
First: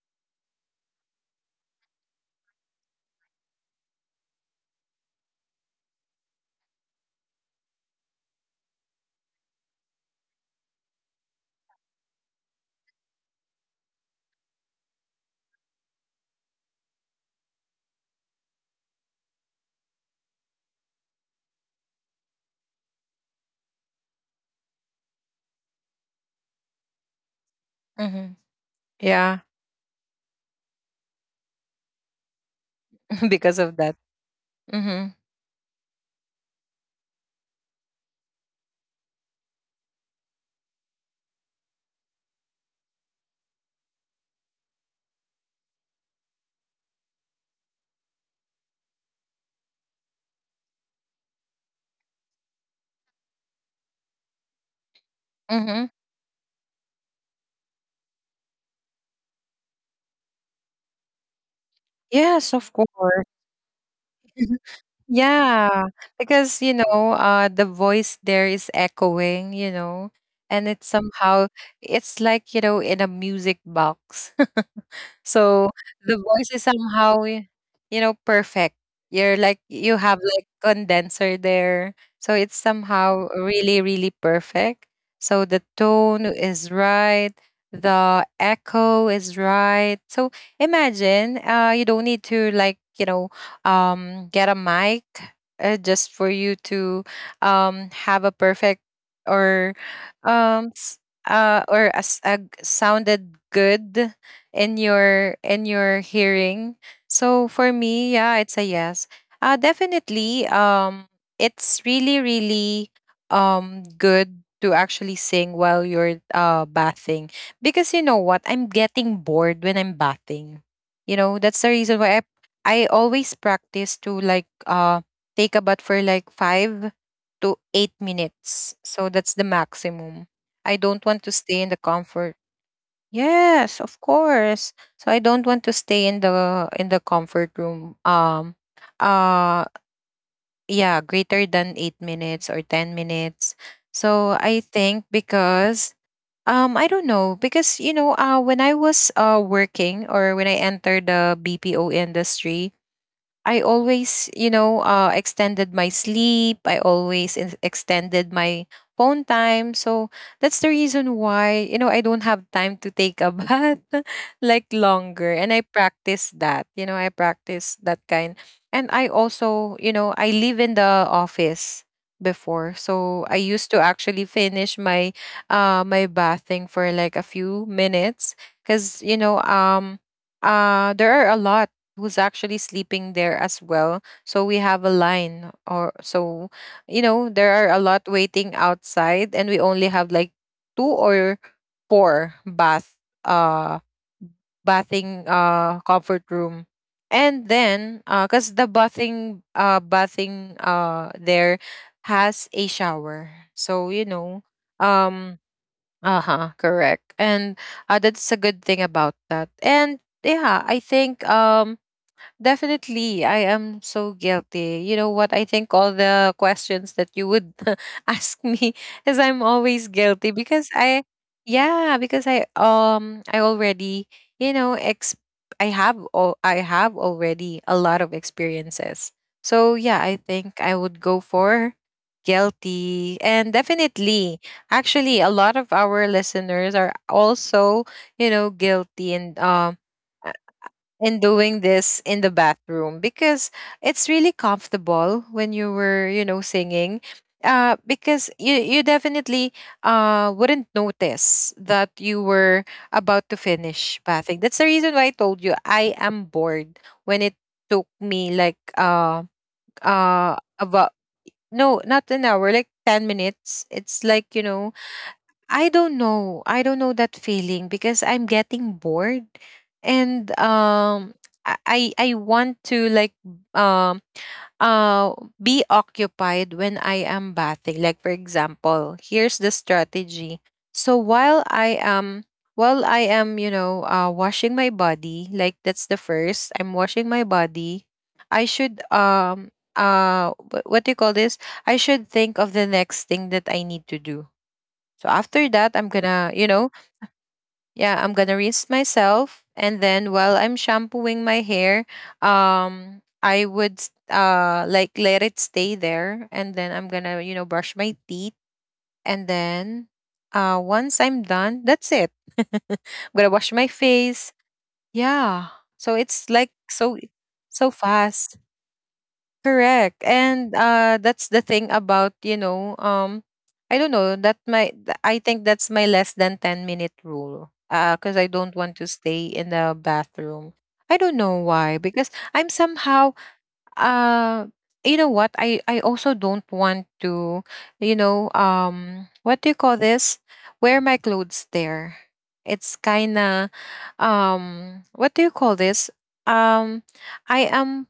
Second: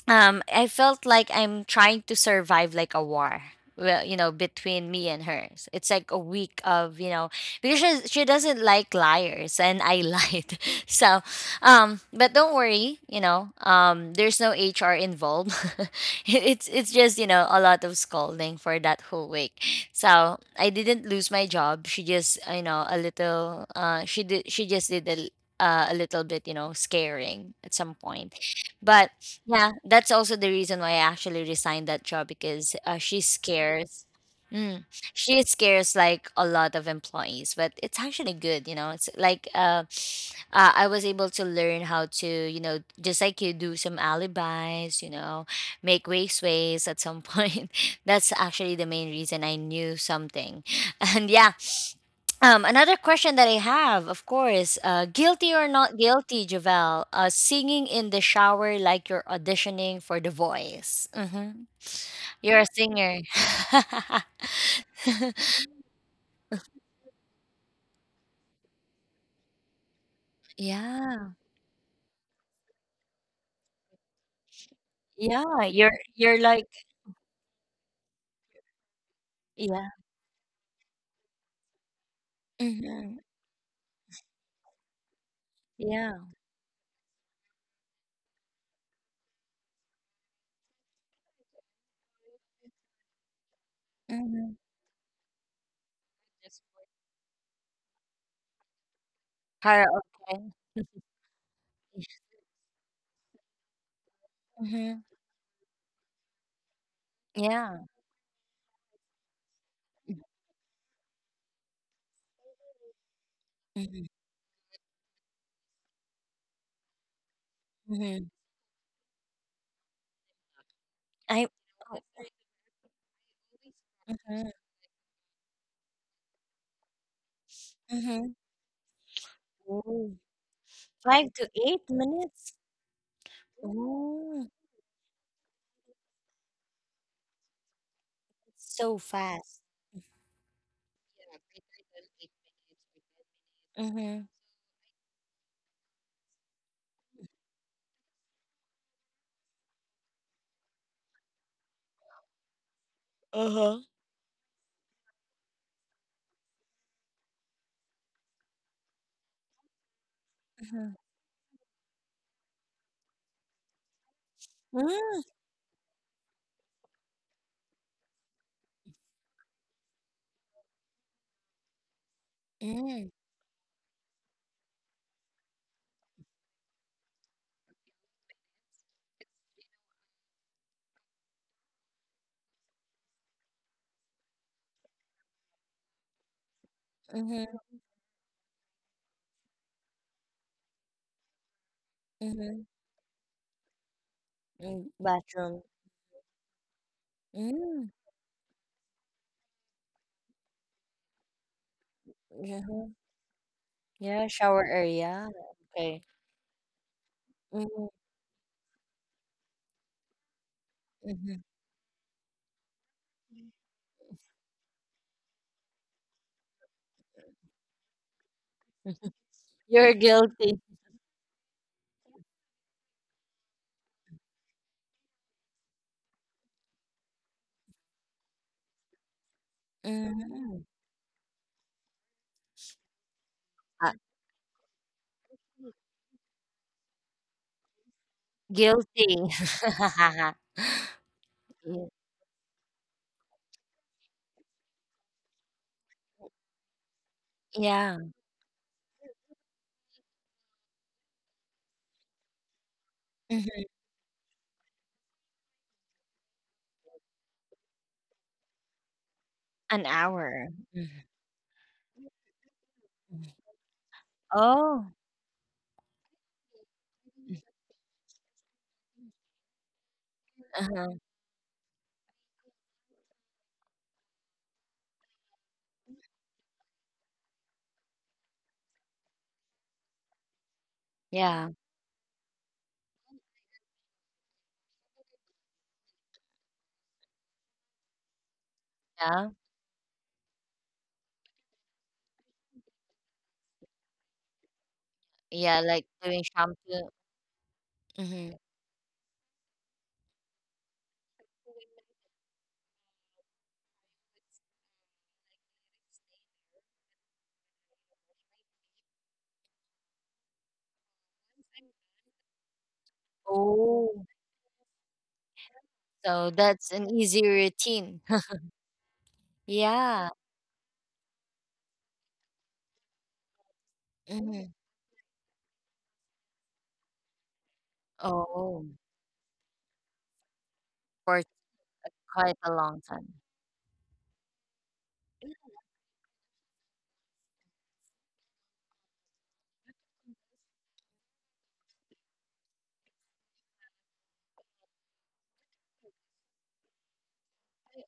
[SPEAKER 1] I felt like I'm trying to survive like a war. Well, you know, between me and hers, it's like a week of, you know, because she doesn't like liars, and I lied. So but don't worry, you know, there's no HR involved. It's just, you know, a lot of scolding for that whole week, so I didn't lose my job. She just, you know, a little she just did a, a little bit, you know, scaring at some point.
[SPEAKER 2] mhm.
[SPEAKER 1] But
[SPEAKER 2] Yeah,
[SPEAKER 1] yeah, that's also the reason why I actually resigned that job, because she
[SPEAKER 2] because of that.
[SPEAKER 1] scares. Mm,
[SPEAKER 2] Mhm,
[SPEAKER 1] she scares like a lot of employees, but it's actually good, you know. It's like I was able to learn how to, you know, just like you do some alibis, you know, make waste ways at some point. That's actually the main reason I knew something, and yeah, another question that I have, of course, guilty or
[SPEAKER 2] mhm.
[SPEAKER 1] not guilty, Javel, singing in the shower like you're auditioning for The Voice. Hmm.
[SPEAKER 2] Yes,
[SPEAKER 1] You're
[SPEAKER 2] of
[SPEAKER 1] a singer.
[SPEAKER 2] course. Yeah, because the voice there is echoing, and it's
[SPEAKER 1] Yeah,
[SPEAKER 2] somehow it's like in a music box.
[SPEAKER 1] yeah.
[SPEAKER 2] So the
[SPEAKER 1] You're
[SPEAKER 2] voice
[SPEAKER 1] like
[SPEAKER 2] is somehow, perfect. You're like
[SPEAKER 1] yeah,
[SPEAKER 2] you have like condenser there. So it's
[SPEAKER 1] hmm
[SPEAKER 2] somehow really, really perfect. So the
[SPEAKER 1] yeah.
[SPEAKER 2] tone is right. The echo is right. So imagine you don't need to like,
[SPEAKER 1] Hmm.
[SPEAKER 2] get a mic just for you to have a perfect or
[SPEAKER 1] Karaoke.
[SPEAKER 2] um s- or a, a sounded good
[SPEAKER 1] Hmm.
[SPEAKER 2] in your hearing. So
[SPEAKER 1] Yeah.
[SPEAKER 2] for me, yeah, it's a yes. Definitely it's really really
[SPEAKER 1] Hmm.
[SPEAKER 2] good to actually sing while you're bathing because you
[SPEAKER 1] Hmm.
[SPEAKER 2] know what? I'm getting bored when I'm bathing. You know,
[SPEAKER 1] I.
[SPEAKER 2] that's the reason why I always practice to
[SPEAKER 1] Hmm.
[SPEAKER 2] like take a bath for like 5 to 8
[SPEAKER 1] Hmm.
[SPEAKER 2] minutes. So that's the
[SPEAKER 1] Ooh,
[SPEAKER 2] maximum. I don't want to
[SPEAKER 1] five to
[SPEAKER 2] stay in the
[SPEAKER 1] eight
[SPEAKER 2] comfort.
[SPEAKER 1] minutes.
[SPEAKER 2] Yes, of
[SPEAKER 1] Oh,
[SPEAKER 2] course. So I don't want to stay in the comfort room.
[SPEAKER 1] it's so fast.
[SPEAKER 2] Uh yeah, greater than 8 minutes or 10 minutes.
[SPEAKER 1] Mm-hmm.
[SPEAKER 2] So I think because I don't know because when I was working or when I entered the BPO industry, I
[SPEAKER 1] Uh-huh.
[SPEAKER 2] always, you know, extended my sleep. I always extended my phone time. So that's the
[SPEAKER 1] Mhm.
[SPEAKER 2] reason why, you know, I don't have time to take a bath like
[SPEAKER 1] Mm,
[SPEAKER 2] longer. And I practice that, you know, I practice that kind. And I also, you know, I live in the office before.
[SPEAKER 1] mm,
[SPEAKER 2] So I used to actually finish my my bathing for like a few minutes because, there are a lot who's actually sleeping there as well. So we have a line or so, you know,
[SPEAKER 1] mhm,
[SPEAKER 2] there are a lot waiting outside and we only have like two or four
[SPEAKER 1] mhm,
[SPEAKER 2] bath, uh
[SPEAKER 1] mm,
[SPEAKER 2] bathing
[SPEAKER 1] bathroom.
[SPEAKER 2] comfort room. And
[SPEAKER 1] Mm,
[SPEAKER 2] then cuz the bathing there has a
[SPEAKER 1] mhm.
[SPEAKER 2] shower. So you
[SPEAKER 1] Yeah,
[SPEAKER 2] know,
[SPEAKER 1] shower area.
[SPEAKER 2] um
[SPEAKER 1] Okay.
[SPEAKER 2] uh-huh, correct. And
[SPEAKER 1] Mm,
[SPEAKER 2] that's a good thing about that. And yeah, I think
[SPEAKER 1] mhm.
[SPEAKER 2] definitely, I am so guilty. You know what? I think all the questions that you would ask me is I'm
[SPEAKER 1] You're
[SPEAKER 2] always guilty
[SPEAKER 1] guilty.
[SPEAKER 2] because yeah, because I already you know ex I have all I have already a lot of experiences. So yeah, I
[SPEAKER 1] Mhm.
[SPEAKER 2] think I would go for guilty and
[SPEAKER 1] Uh,
[SPEAKER 2] definitely actually a lot of our listeners are also, you know,
[SPEAKER 1] guilty.
[SPEAKER 2] guilty and in doing
[SPEAKER 1] Ye
[SPEAKER 2] this in the bathroom because it's really comfortable when you were, you know, singing
[SPEAKER 1] yeah,
[SPEAKER 2] because you definitely wouldn't notice that you were about to
[SPEAKER 1] mhm,
[SPEAKER 2] finish bathing. That's the reason why I told you I am bored when it took me like
[SPEAKER 1] an hour. Mhm,
[SPEAKER 2] about, no, not an hour, like 10
[SPEAKER 1] mhm.
[SPEAKER 2] minutes. It's like you know,
[SPEAKER 1] Oh.
[SPEAKER 2] I don't know. I don't know that
[SPEAKER 1] Mm,
[SPEAKER 2] feeling because I'm getting bored and
[SPEAKER 1] uh-huh,
[SPEAKER 2] I want to like um uh be occupied when I am bathing. Like for example, here's the strategy. So while
[SPEAKER 1] yeah,
[SPEAKER 2] I am, while I am, you know, washing my body, like that's the first, I'm washing my body. I should
[SPEAKER 1] yeah.
[SPEAKER 2] what do you call this? I should think of the next thing that I need to do. So
[SPEAKER 1] Yeah,
[SPEAKER 2] after
[SPEAKER 1] like
[SPEAKER 2] that, I'm
[SPEAKER 1] doing
[SPEAKER 2] gonna, you know,
[SPEAKER 1] shampoo.
[SPEAKER 2] yeah, I'm
[SPEAKER 1] Mhm.
[SPEAKER 2] gonna rinse myself, and then while I'm shampooing my hair, I would like let it stay there, and then I'm gonna, you know, brush my teeth, and then once I'm done, that's it. I'm gonna wash my
[SPEAKER 1] Oh,
[SPEAKER 2] face. Yeah. So
[SPEAKER 1] so
[SPEAKER 2] it's like
[SPEAKER 1] that's an
[SPEAKER 2] so,
[SPEAKER 1] easy
[SPEAKER 2] so
[SPEAKER 1] routine.
[SPEAKER 2] fast.
[SPEAKER 1] Yeah.
[SPEAKER 2] Correct. And that's the thing about, I don't know, that
[SPEAKER 1] Hmm.
[SPEAKER 2] I think that's my less than 10 minute rule. Cuz I don't
[SPEAKER 1] Oh,
[SPEAKER 2] want to stay in the bathroom. I don't
[SPEAKER 1] for
[SPEAKER 2] know why because
[SPEAKER 1] quite
[SPEAKER 2] I'm
[SPEAKER 1] a long
[SPEAKER 2] somehow
[SPEAKER 1] time.
[SPEAKER 2] uh you know what? I also don't want to, what do you call this? Wear my clothes there. It's kind of what do you call this? Um I am,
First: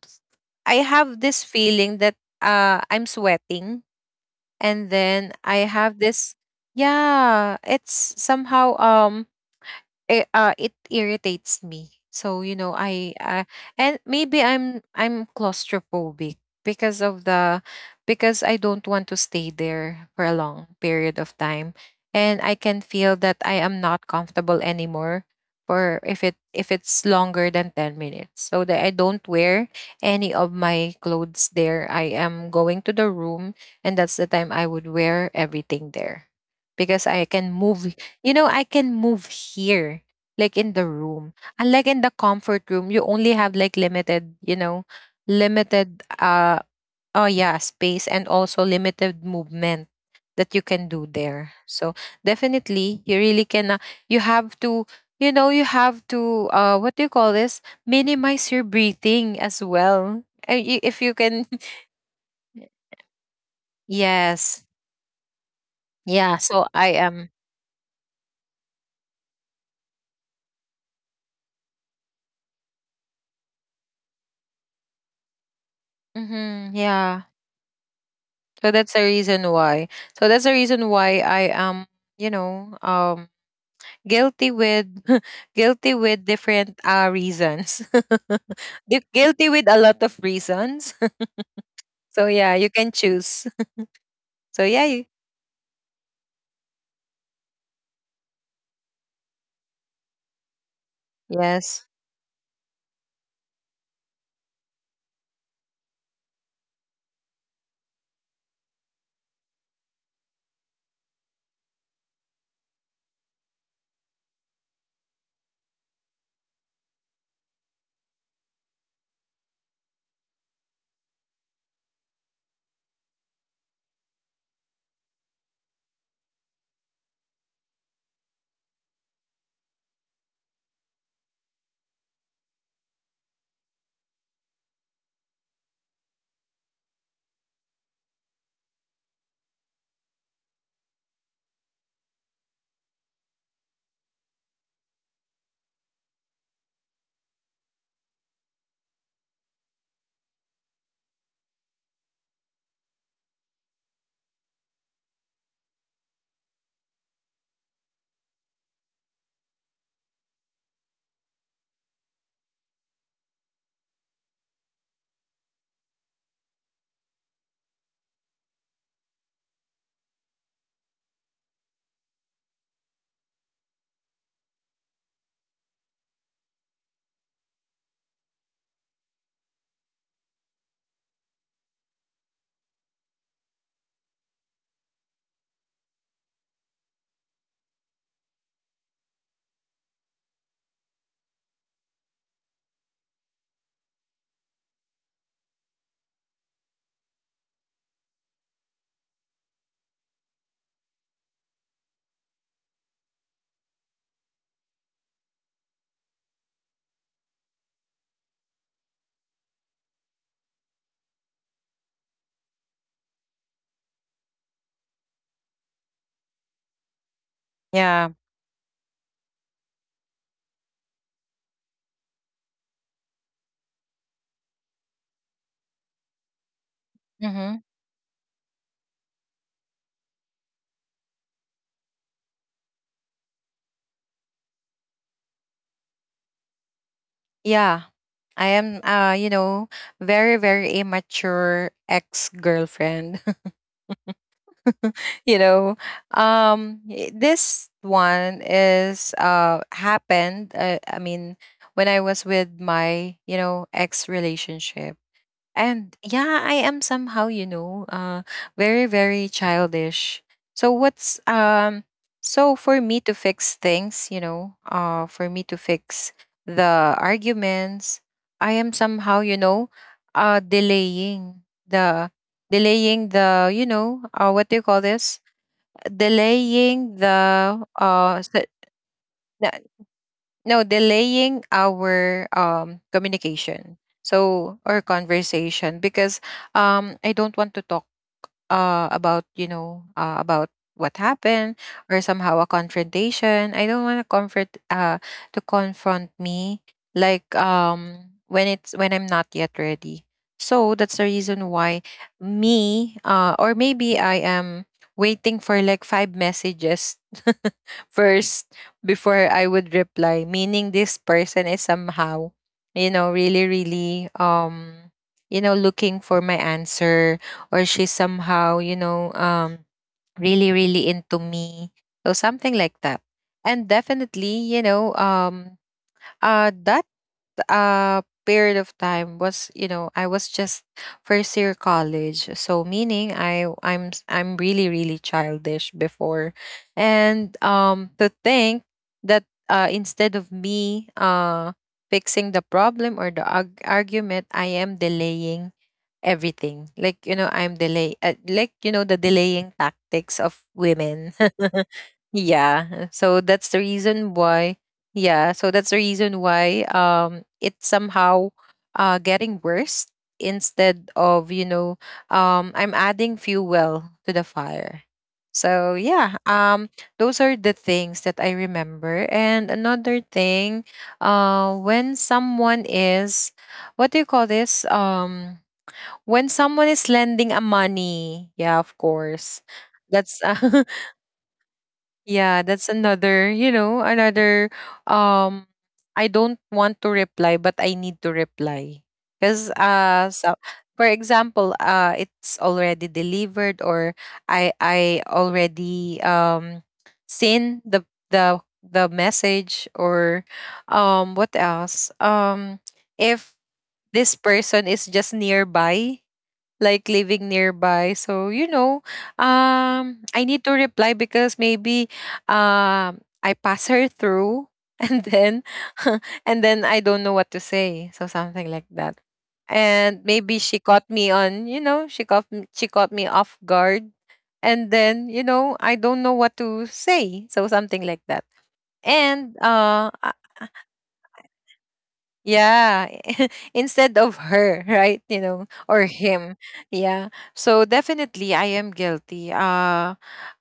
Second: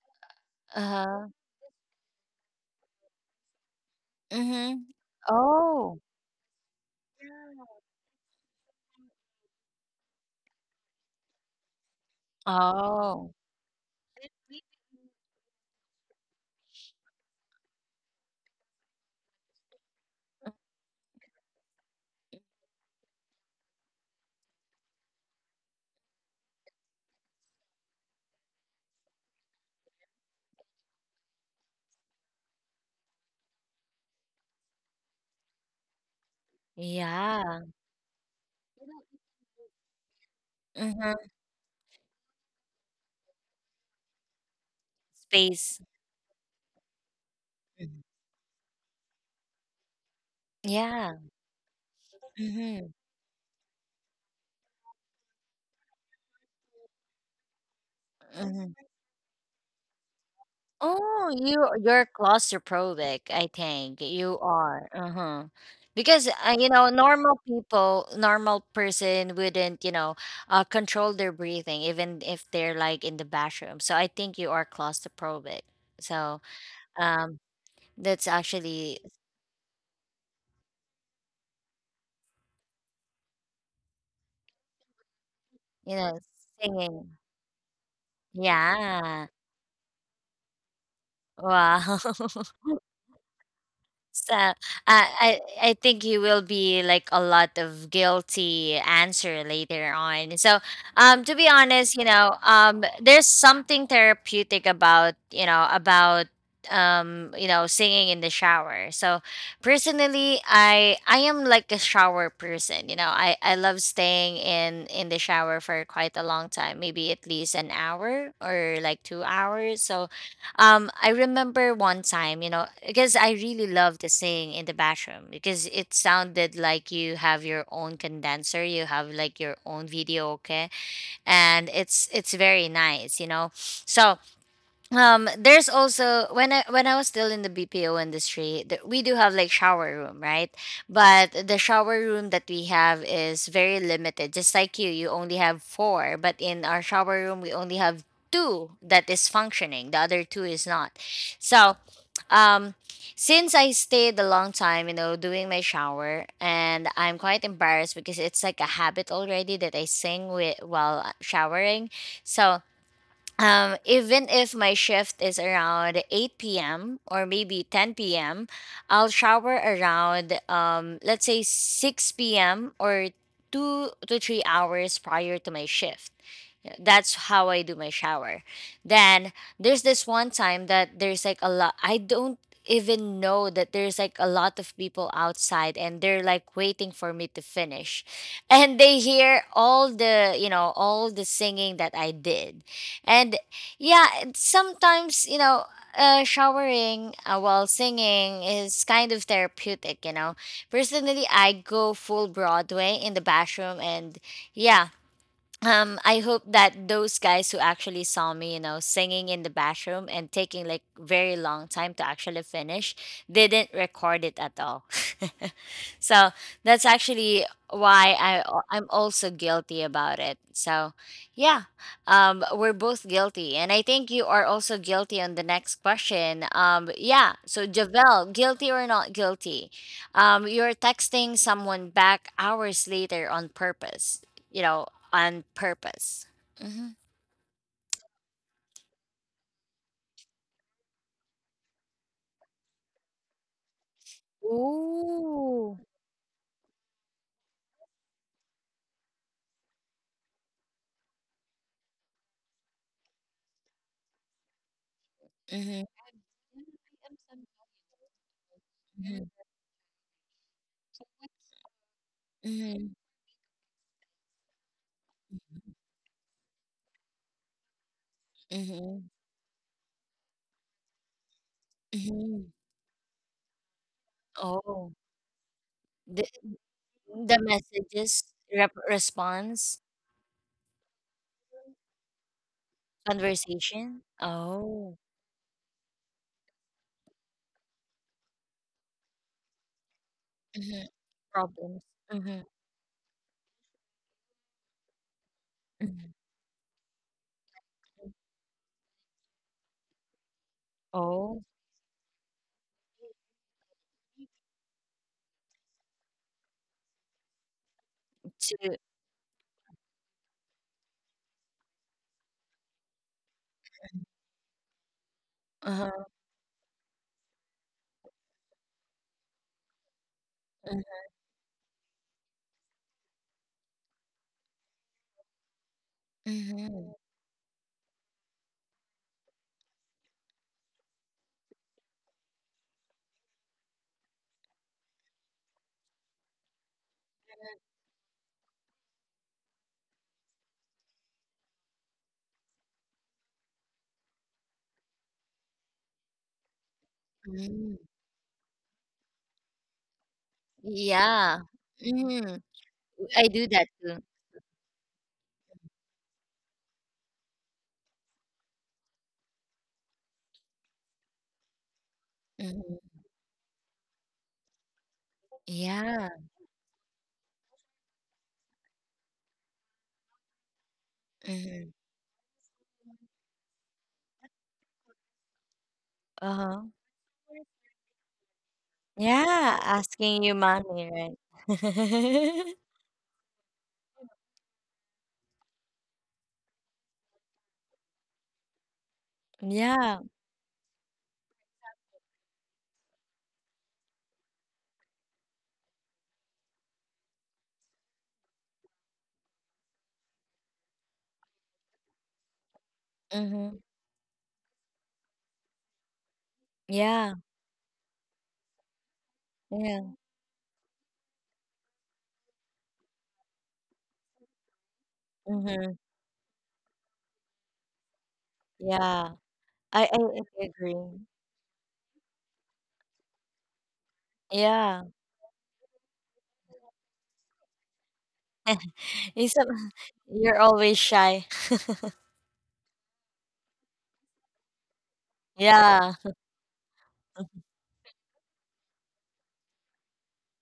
[SPEAKER 2] I have
[SPEAKER 1] Uh-huh.
[SPEAKER 2] this feeling that I'm sweating,
[SPEAKER 1] Mm-hmm.
[SPEAKER 2] and then I have
[SPEAKER 1] Oh.
[SPEAKER 2] this. Yeah, it's somehow it irritates me. So you know, I
[SPEAKER 1] Oh.
[SPEAKER 2] and maybe I'm claustrophobic because of the, because I don't want to stay there for a long period of time, and I can feel that I am not comfortable anymore. For if it, if it's longer than 10 minutes, so that I don't wear any of my clothes there. I am going to the room, and that's the time I would wear everything there because I
[SPEAKER 1] Yeah.
[SPEAKER 2] can move, you know, I can move here, like in the
[SPEAKER 1] Mm-hmm.
[SPEAKER 2] room. Unlike in the comfort room, you only have like limited, you know,
[SPEAKER 1] Space.
[SPEAKER 2] limited oh yeah,
[SPEAKER 1] Mhm.
[SPEAKER 2] space and also limited movement that you can
[SPEAKER 1] Yeah.
[SPEAKER 2] do there. So
[SPEAKER 1] Mm-hmm.
[SPEAKER 2] definitely you really can, you have to, you know, you have to what do you call this? Minimize
[SPEAKER 1] Mm-hmm.
[SPEAKER 2] your breathing as well. If you
[SPEAKER 1] Oh, you
[SPEAKER 2] can.
[SPEAKER 1] you're claustrophobic, I think. You
[SPEAKER 2] Yes.
[SPEAKER 1] are. Uh-huh. Because
[SPEAKER 2] Yeah,
[SPEAKER 1] you
[SPEAKER 2] so
[SPEAKER 1] know,
[SPEAKER 2] I am.
[SPEAKER 1] normal people, normal person wouldn't, you know, control their breathing even if they're like in the bathroom. So I think you are claustrophobic. So
[SPEAKER 2] Hmm, yeah.
[SPEAKER 1] um that's
[SPEAKER 2] So that's
[SPEAKER 1] actually,
[SPEAKER 2] the reason why. So that's the reason why I am, you know, um guilty with, guilty
[SPEAKER 1] you know,
[SPEAKER 2] with different
[SPEAKER 1] singing.
[SPEAKER 2] reasons.
[SPEAKER 1] Yeah.
[SPEAKER 2] Guilty with a lot of reasons.
[SPEAKER 1] Wow.
[SPEAKER 2] So yeah, you can choose.
[SPEAKER 1] So
[SPEAKER 2] So yeah, you,
[SPEAKER 1] I think you will be like a lot of guilty answer later on. So to be
[SPEAKER 2] yes.
[SPEAKER 1] honest, you know, there's something therapeutic about you know singing in the shower. So personally, I am like a shower person, you know. I love staying in the shower for quite a long time, maybe at least an hour or like 2 hours. So I remember one time, you know, because I really love to sing in the bathroom because it sounded like you have your own condenser, you have like your own video, okay, and it's very nice, you know. So there's also when I was still in the BPO industry we do have like shower room, right? But the shower room that we have is very limited. Just like you only have four, but in our shower room we only have two that is functioning, the other two is not. So um since I stayed a long time, you know, doing my shower, and I'm quite embarrassed because it's like a habit already that I sing with while showering. So even if my shift is around 8 p.m. or maybe 10 p.m., I'll shower around, let's say 6 p.m. or 2 to 3 hours prior to my shift. That's how I do my shower. Then there's this one time that there's like a lot, I don't even know that there's like a lot of people outside and they're like waiting for me to finish. And they hear all the, you know, all the singing that I did. And yeah, sometimes, you know, showering while singing is kind of therapeutic, you know. Personally, I go full Broadway in the bathroom, and yeah, I hope that those guys who actually saw me, you know, singing in the bathroom and taking like very long time to actually finish didn't record it at all. So that's actually why
[SPEAKER 2] Yeah.
[SPEAKER 1] I'm also guilty about it. So yeah, we're both guilty, and I think you are also guilty on the next question. Yeah, so
[SPEAKER 2] Mhm.
[SPEAKER 1] Javel, guilty or not guilty? You're texting someone back hours later on purpose. You know, on purpose. Mm-hmm.
[SPEAKER 2] Yeah. I am you know, very very immature ex-girlfriend. you
[SPEAKER 1] Ooh.
[SPEAKER 2] know this one is happened, I mean when I was with my, you know, ex relationship,
[SPEAKER 1] Mm-hmm.
[SPEAKER 2] and yeah, I am somehow, you know, very,
[SPEAKER 1] Mm-hmm.
[SPEAKER 2] very childish. So what's so for me to fix things, you know, for me to fix the arguments, I am
[SPEAKER 1] Mm-hmm.
[SPEAKER 2] somehow, you know, delaying the,
[SPEAKER 1] Mm-hmm.
[SPEAKER 2] you know, what do you call
[SPEAKER 1] Oh.
[SPEAKER 2] this? Delaying
[SPEAKER 1] The
[SPEAKER 2] the
[SPEAKER 1] messages, rep
[SPEAKER 2] s-
[SPEAKER 1] response,
[SPEAKER 2] no, delaying our communication,
[SPEAKER 1] conversation?
[SPEAKER 2] so or
[SPEAKER 1] Oh,
[SPEAKER 2] conversation, because I don't want to talk, about, about
[SPEAKER 1] mhm,
[SPEAKER 2] what happened
[SPEAKER 1] problems.
[SPEAKER 2] or
[SPEAKER 1] Mhm,
[SPEAKER 2] somehow a confrontation. I don't want to comfort, to
[SPEAKER 1] mhm.
[SPEAKER 2] confront me, like when it's, when I'm not yet ready. So that's the
[SPEAKER 1] Oh,
[SPEAKER 2] reason why me, or maybe I am waiting for like 5 messages first
[SPEAKER 1] to
[SPEAKER 2] before I would reply, meaning this person is somehow, you know, really really, you know,
[SPEAKER 1] uh-huh.
[SPEAKER 2] looking for my answer, or she's somehow, really,
[SPEAKER 1] Uh,
[SPEAKER 2] really into me. So something like that. And definitely, that
[SPEAKER 1] mhm,
[SPEAKER 2] period of time was, you know, I was just first year college. So meaning I'm really, really childish before. And to think that instead of me fixing the problem or the argument, I am delaying everything. Like you know, I'm
[SPEAKER 1] mm.
[SPEAKER 2] delay. Like you know, the delaying tactics of women.
[SPEAKER 1] Yeah. Mhm.
[SPEAKER 2] Yeah. So
[SPEAKER 1] I do
[SPEAKER 2] that's the
[SPEAKER 1] that too.
[SPEAKER 2] reason why. Yeah. So that's the reason why. It's somehow, getting worse instead of you know, I'm
[SPEAKER 1] Mhm.
[SPEAKER 2] adding fuel well to the fire. So
[SPEAKER 1] Yeah.
[SPEAKER 2] yeah, those are the things that I remember. And another thing,
[SPEAKER 1] Mhm.
[SPEAKER 2] when someone is, what do you call this? When
[SPEAKER 1] Uh-huh.
[SPEAKER 2] someone is lending a money, yeah, of
[SPEAKER 1] Yeah,
[SPEAKER 2] course,
[SPEAKER 1] asking you
[SPEAKER 2] that's,
[SPEAKER 1] money, right?
[SPEAKER 2] yeah, that's another, you know, another um I don't want to reply but I need to reply because
[SPEAKER 1] Yeah.
[SPEAKER 2] so for example it's already delivered or I already seen the the message or what else if
[SPEAKER 1] Mhm.
[SPEAKER 2] this person is just nearby, like
[SPEAKER 1] Yeah.
[SPEAKER 2] living nearby. So, you know,
[SPEAKER 1] Yeah.
[SPEAKER 2] I need to reply because maybe I pass her through and then
[SPEAKER 1] Mhm.
[SPEAKER 2] and then I don't know what to say. So something like that.
[SPEAKER 1] Yeah. I I
[SPEAKER 2] And maybe
[SPEAKER 1] I
[SPEAKER 2] she caught
[SPEAKER 1] agree.
[SPEAKER 2] me on, you know, she caught me off guard. And
[SPEAKER 1] Yeah.
[SPEAKER 2] then, you know, I don't know what to say. So something like that.
[SPEAKER 1] You
[SPEAKER 2] And
[SPEAKER 1] some you're always shy.
[SPEAKER 2] yeah, instead of her, right? You know, or
[SPEAKER 1] Yeah.
[SPEAKER 2] him. Yeah. So definitely I am guilty. Uh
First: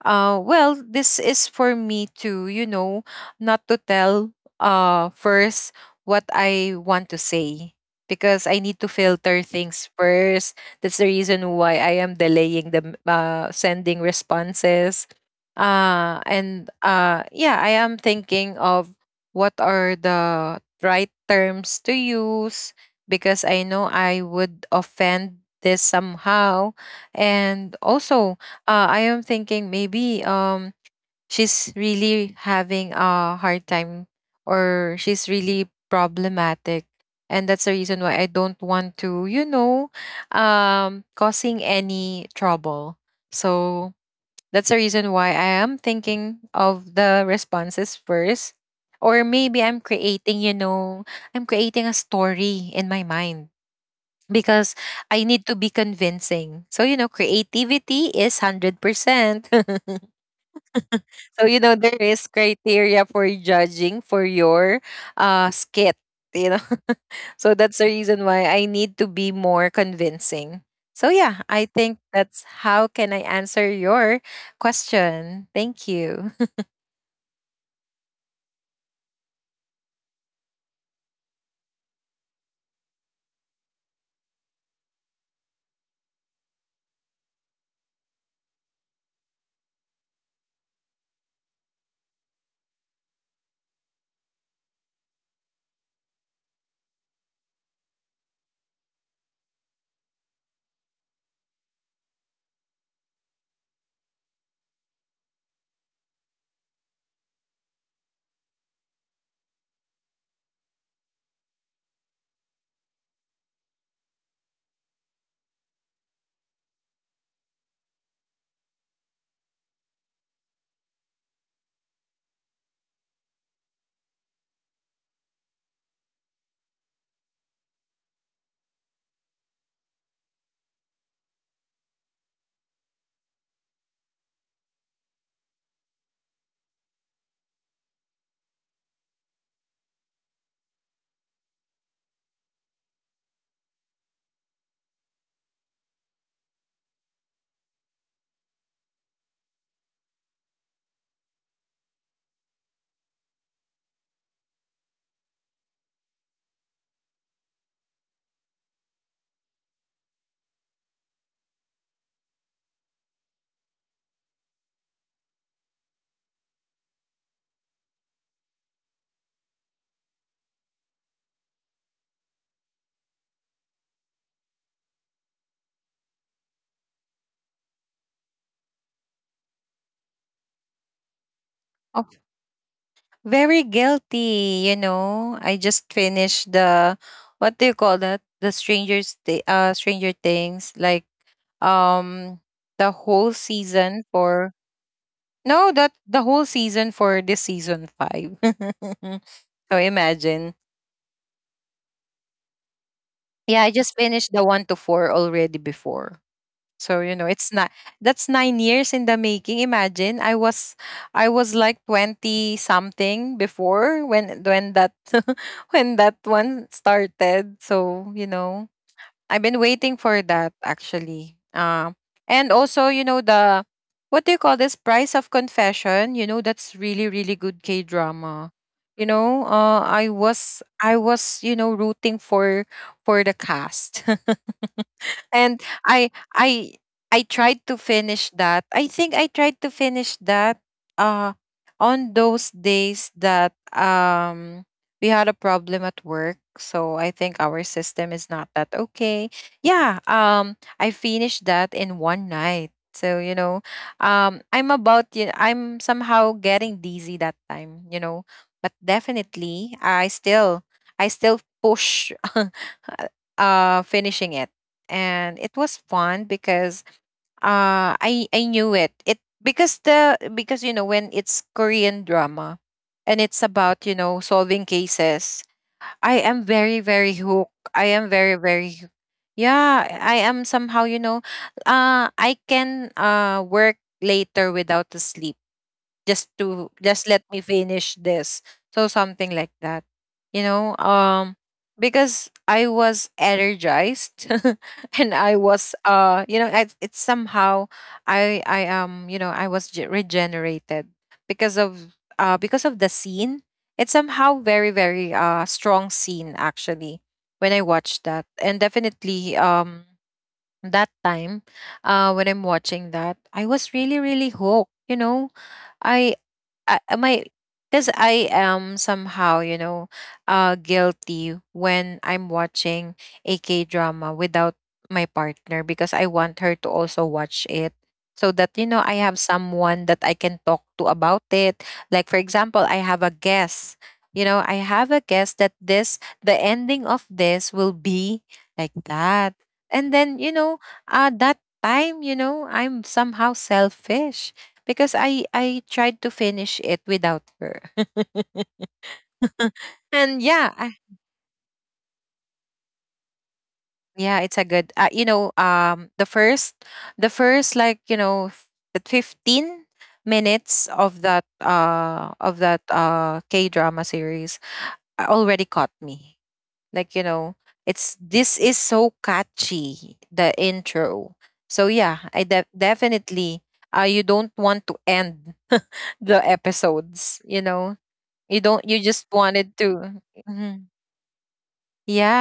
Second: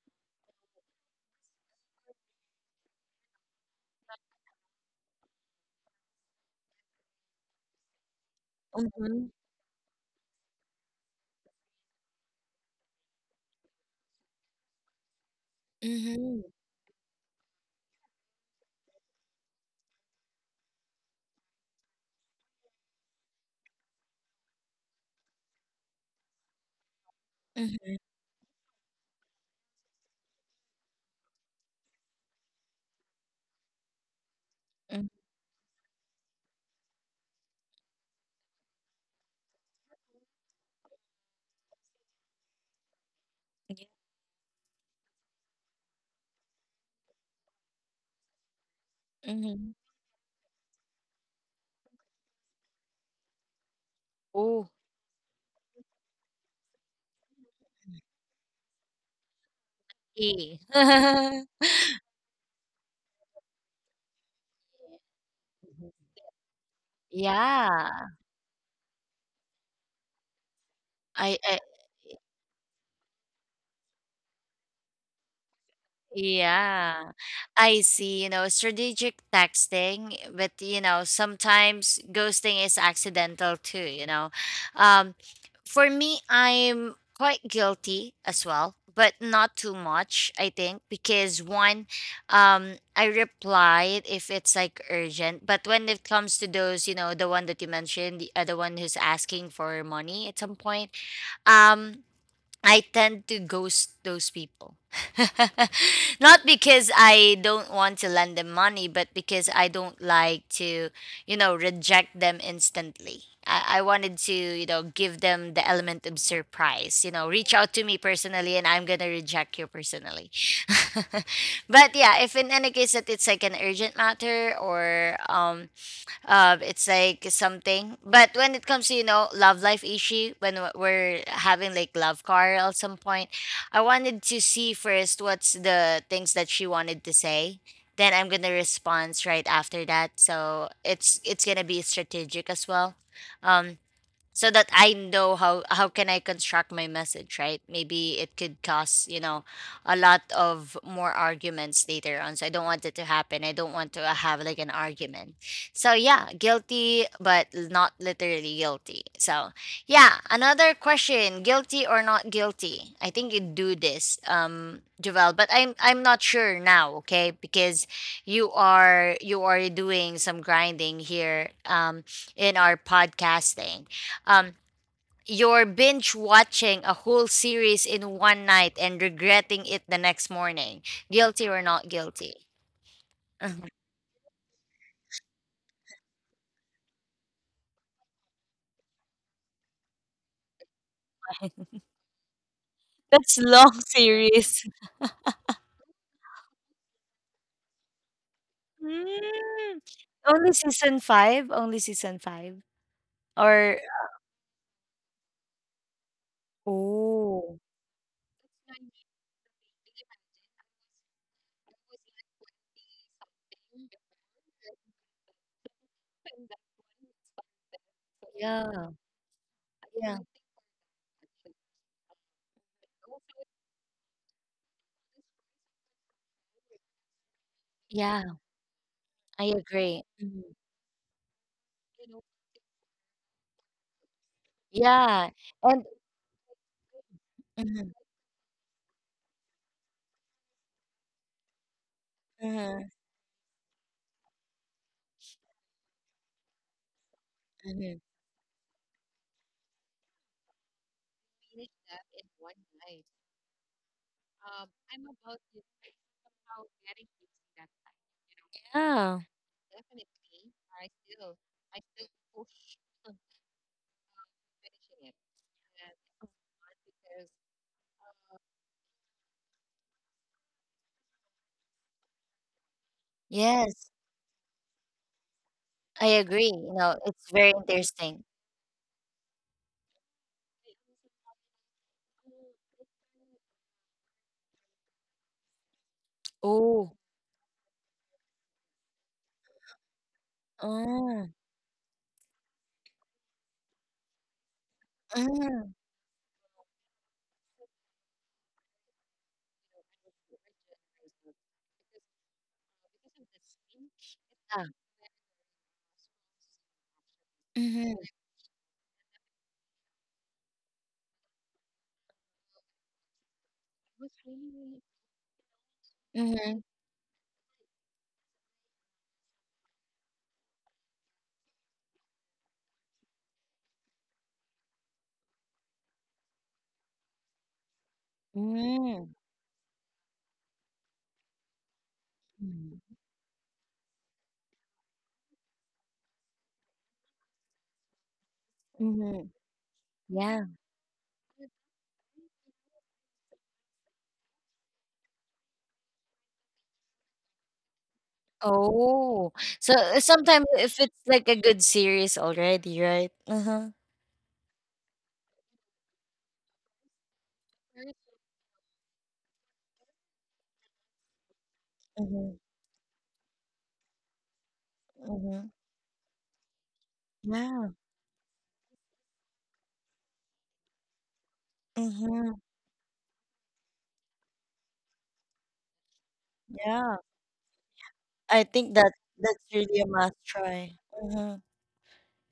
[SPEAKER 2] uh Well, this is for me to, you know, not to tell first what I want to say because I need to
[SPEAKER 1] Mhm.
[SPEAKER 2] filter things first. That's the reason why I am delaying the sending responses. Uh
[SPEAKER 1] Mhm.
[SPEAKER 2] and uh yeah, I am thinking of what are the right terms to use because I know I would offend this somehow. And
[SPEAKER 1] Mhm.
[SPEAKER 2] also, I am thinking maybe she's really having a hard time
[SPEAKER 1] Mm.
[SPEAKER 2] or she's really problematic. And that's the reason why I don't want to, causing any trouble.
[SPEAKER 1] Yeah.
[SPEAKER 2] So that's the reason why I am thinking of the responses first. Or maybe
[SPEAKER 1] Mhm.
[SPEAKER 2] I'm creating, I'm creating a story in my mind
[SPEAKER 1] Oh,
[SPEAKER 2] because I need to be convincing. So, you know, creativity is 100%.
[SPEAKER 1] eh. Mhm.
[SPEAKER 2] So, you know, there is criteria for judging for your skit, you know. So that's the
[SPEAKER 1] Yeah.
[SPEAKER 2] reason why I need to be more convincing. So yeah,
[SPEAKER 1] I
[SPEAKER 2] I think that's how can I answer your question. Thank you.
[SPEAKER 1] Yeah, I see. You know, strategic texting, but you know, sometimes ghosting is accidental too, you know. Um, for me, I'm quite guilty as well, but not too much, I think, because one, I replied if it's like urgent, but when it comes to those, you know, the one that you mentioned, the other one who's asking for money at some point, um, I tend to ghost those people. Not because I don't want to lend them money, but because I don't like to, you know, reject them instantly. I wanted to, you know, give them the element of surprise. You know, reach out to me personally and I'm going to reject you personally. But yeah, if in any case that it's like an urgent matter or it's like something. But when it comes to you know love life issue, when we're having like love quarrel at some point, I wanted to see first what's the things that she wanted to say. Then I'm gonna respond right after that. So it's gonna be strategic as well. Um, so that I know how can I construct my message, right? Maybe it could cause, you know, a lot of more arguments later on. So I don't want it to happen. I don't want to have like an argument. So yeah, guilty but not literally guilty. So yeah, another question, guilty or not guilty? I think you do this, Jovel, but I'm not sure now, okay? Because you are doing some grinding here in our podcasting. Um, you're binge watching a whole series in one night and regretting it the next morning. Guilty or not
[SPEAKER 2] Oh,
[SPEAKER 1] guilty?
[SPEAKER 2] very
[SPEAKER 1] Mhm.
[SPEAKER 2] guilty, you know. I just finished the what do you call that? The Stranger Things, like um the whole
[SPEAKER 1] That's long
[SPEAKER 2] season for
[SPEAKER 1] series.
[SPEAKER 2] no, that the whole season for this season five. So
[SPEAKER 1] Mm,
[SPEAKER 2] imagine.
[SPEAKER 1] Only season five? Only season five?
[SPEAKER 2] Yeah, I
[SPEAKER 1] Or
[SPEAKER 2] just finished the one to four already before. So you know, it's
[SPEAKER 1] oh
[SPEAKER 2] not that's 9 years in the making. Imagine I was like 20 something before when that when that one started. So you know,
[SPEAKER 1] yeah,
[SPEAKER 2] I've been waiting
[SPEAKER 1] yeah,
[SPEAKER 2] for that actually. And also, you know, the what do you call this? Price of Confession. You know, that's really, really good K
[SPEAKER 1] yeah.
[SPEAKER 2] drama. You
[SPEAKER 1] I
[SPEAKER 2] know,
[SPEAKER 1] agree.
[SPEAKER 2] I
[SPEAKER 1] Mhm.
[SPEAKER 2] was, I was, you know, rooting for the cast,
[SPEAKER 1] Yeah,
[SPEAKER 2] and
[SPEAKER 1] and
[SPEAKER 2] I, I, I tried to
[SPEAKER 1] mhm,
[SPEAKER 2] finish that. I think I tried to finish that. Uh, on those
[SPEAKER 1] mhm,
[SPEAKER 2] days that we had a problem at work, so I think our
[SPEAKER 1] mhm.
[SPEAKER 2] system is not that okay. Yeah, I finished that in one night, so you know, I'm about you I'm somehow getting dizzy that time, you know, but
[SPEAKER 1] Yeah.
[SPEAKER 2] definitely I still push finishing it. And it was fun because I knew it. Because you know, when it's Korean drama and it's
[SPEAKER 1] Yes,
[SPEAKER 2] about, you know, solving cases.
[SPEAKER 1] I
[SPEAKER 2] I
[SPEAKER 1] agree.
[SPEAKER 2] am
[SPEAKER 1] You
[SPEAKER 2] very,
[SPEAKER 1] know,
[SPEAKER 2] very
[SPEAKER 1] it's very
[SPEAKER 2] hooked. I am
[SPEAKER 1] interesting.
[SPEAKER 2] very very hoo- Yeah, I am somehow, you know, I can work later without the sleep just to
[SPEAKER 1] Oh,
[SPEAKER 2] just let me finish this, so something like that, you know.
[SPEAKER 1] oh,
[SPEAKER 2] Because I was energized and I
[SPEAKER 1] mm,
[SPEAKER 2] was you know, it's somehow I am you know I was ge- regenerated because of the scene. It's somehow
[SPEAKER 1] yeah.
[SPEAKER 2] very, very strong scene actually when I
[SPEAKER 1] Mhm,
[SPEAKER 2] watched that. And definitely that time when I'm watching that, I was really, really hooked, you know. I
[SPEAKER 1] mhm,
[SPEAKER 2] I, my, because I am somehow, you know, guilty when I'm watching a K drama without my partner, because I want her to also watch it so that you know I
[SPEAKER 1] mm,
[SPEAKER 2] have someone that I can talk to about it. Like for example, I have a guess. You know, I have a guess that this the ending of this will be like
[SPEAKER 1] mhm,
[SPEAKER 2] that. And then, you
[SPEAKER 1] yeah.
[SPEAKER 2] know, that time, you know, I'm somehow selfish because I tried to finish it without her.
[SPEAKER 1] Oh, so
[SPEAKER 2] And
[SPEAKER 1] sometimes if it's like a good series already, right? Uh-huh,
[SPEAKER 2] yeah, it's a good. You know, The first, the first like you know, f- the 15 minutes of that
[SPEAKER 1] mhm,
[SPEAKER 2] K drama series
[SPEAKER 1] mhm,
[SPEAKER 2] already caught me. Like you know,
[SPEAKER 1] yeah,
[SPEAKER 2] it's this is so catchy, the intro. So yeah,
[SPEAKER 1] mhm,
[SPEAKER 2] definitely you don't want to end the
[SPEAKER 1] yeah.
[SPEAKER 2] episodes. You know,
[SPEAKER 1] I
[SPEAKER 2] you
[SPEAKER 1] think
[SPEAKER 2] don't. You
[SPEAKER 1] that
[SPEAKER 2] just
[SPEAKER 1] that's
[SPEAKER 2] wanted
[SPEAKER 1] really a
[SPEAKER 2] to.
[SPEAKER 1] must
[SPEAKER 2] Mhm.
[SPEAKER 1] try. Mhm.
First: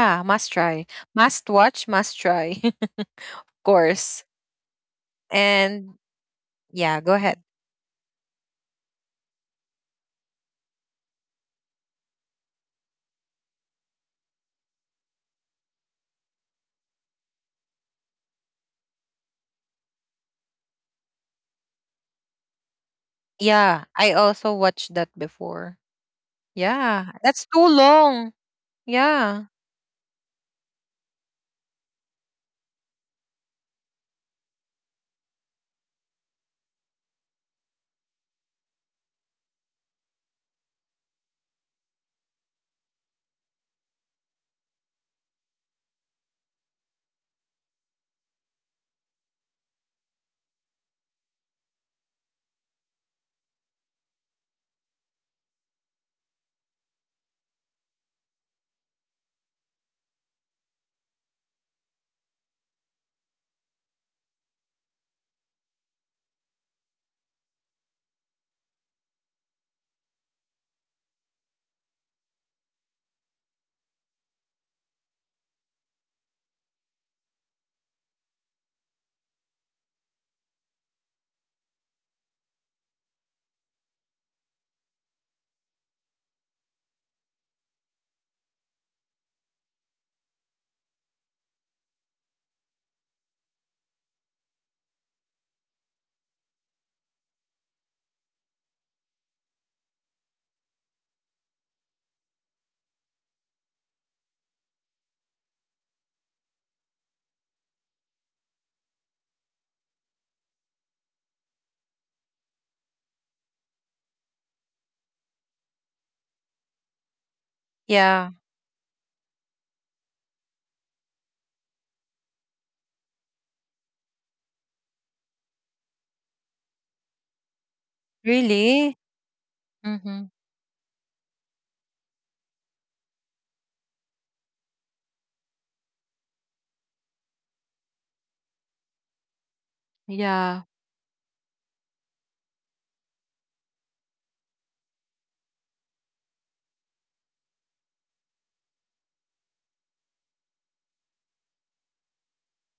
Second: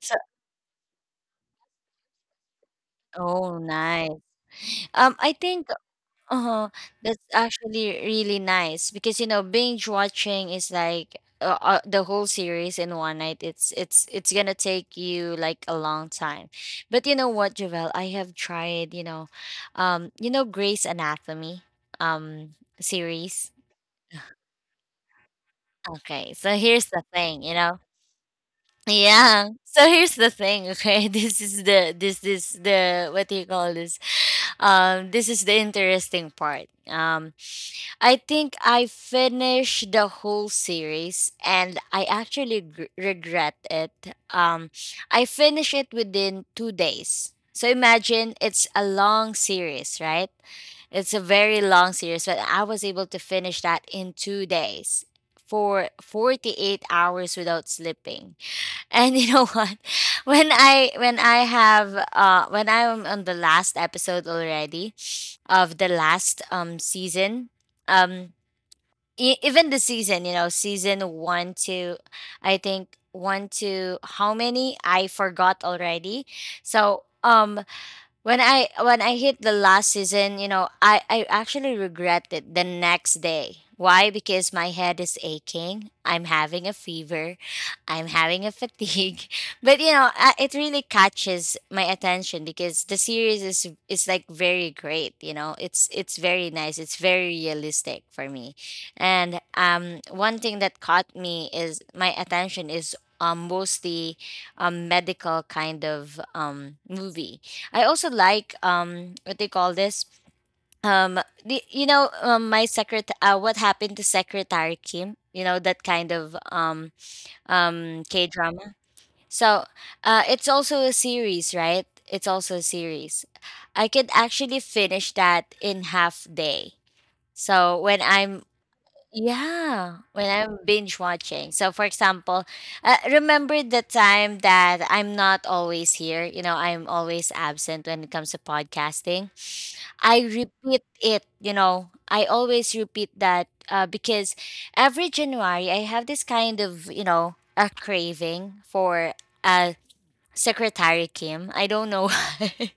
[SPEAKER 1] So,
[SPEAKER 2] must try, must watch, must try, of
[SPEAKER 1] oh, nice.
[SPEAKER 2] course.
[SPEAKER 1] I think
[SPEAKER 2] And
[SPEAKER 1] Oh,
[SPEAKER 2] yeah, go
[SPEAKER 1] that's
[SPEAKER 2] ahead.
[SPEAKER 1] actually really nice because you know binge watching is like the whole series in one night. It's gonna take you like a long time, but you know what, Javel, I have tried you know Grey's Anatomy um series.
[SPEAKER 2] Yeah, I also watched that before.
[SPEAKER 1] Okay, so here's the
[SPEAKER 2] Yeah, that's
[SPEAKER 1] thing, you
[SPEAKER 2] too
[SPEAKER 1] know.
[SPEAKER 2] long. Yeah,
[SPEAKER 1] Yeah. So here's the thing, okay? This is the this this the what do you call this? This is the interesting part. I think I finished the whole series and I actually regret it. I finished it within 2 days. So imagine it's a long series, right? It's a very long series, but I was able to finish that in 2 days for 48 hours without sleeping. And you know what? When I have when I am on the last episode already of the last season, um even the season, you know, season one to, I think one to how many I forgot already. So when I hit the last season, you know, I actually regret it the next day. Why? Because my head is aching. I'm having a fever. I'm having a fatigue. But you know, it really catches my attention because the series is like very great. You know, it's very nice. It's very realistic for me. And one thing that caught me is my attention is mostly a medical kind of movie. I also like what they call this, the, my secret, what happened to Secretary Kim, you know, that kind of K
[SPEAKER 2] yeah,
[SPEAKER 1] drama. So it's also a series, right? It's also a series. I could actually finish that in half day. So when I'm
[SPEAKER 2] really.
[SPEAKER 1] yeah,
[SPEAKER 2] Mm-hmm.
[SPEAKER 1] when I'm binge watching. So for example, remember the time that I'm not always here, you know, I'm always absent when it comes to podcasting. I
[SPEAKER 2] Yeah,
[SPEAKER 1] repeat it, you know. I always repeat that because every January I have this kind of, you know, a craving for uh, Secretary Kim. I don't know why.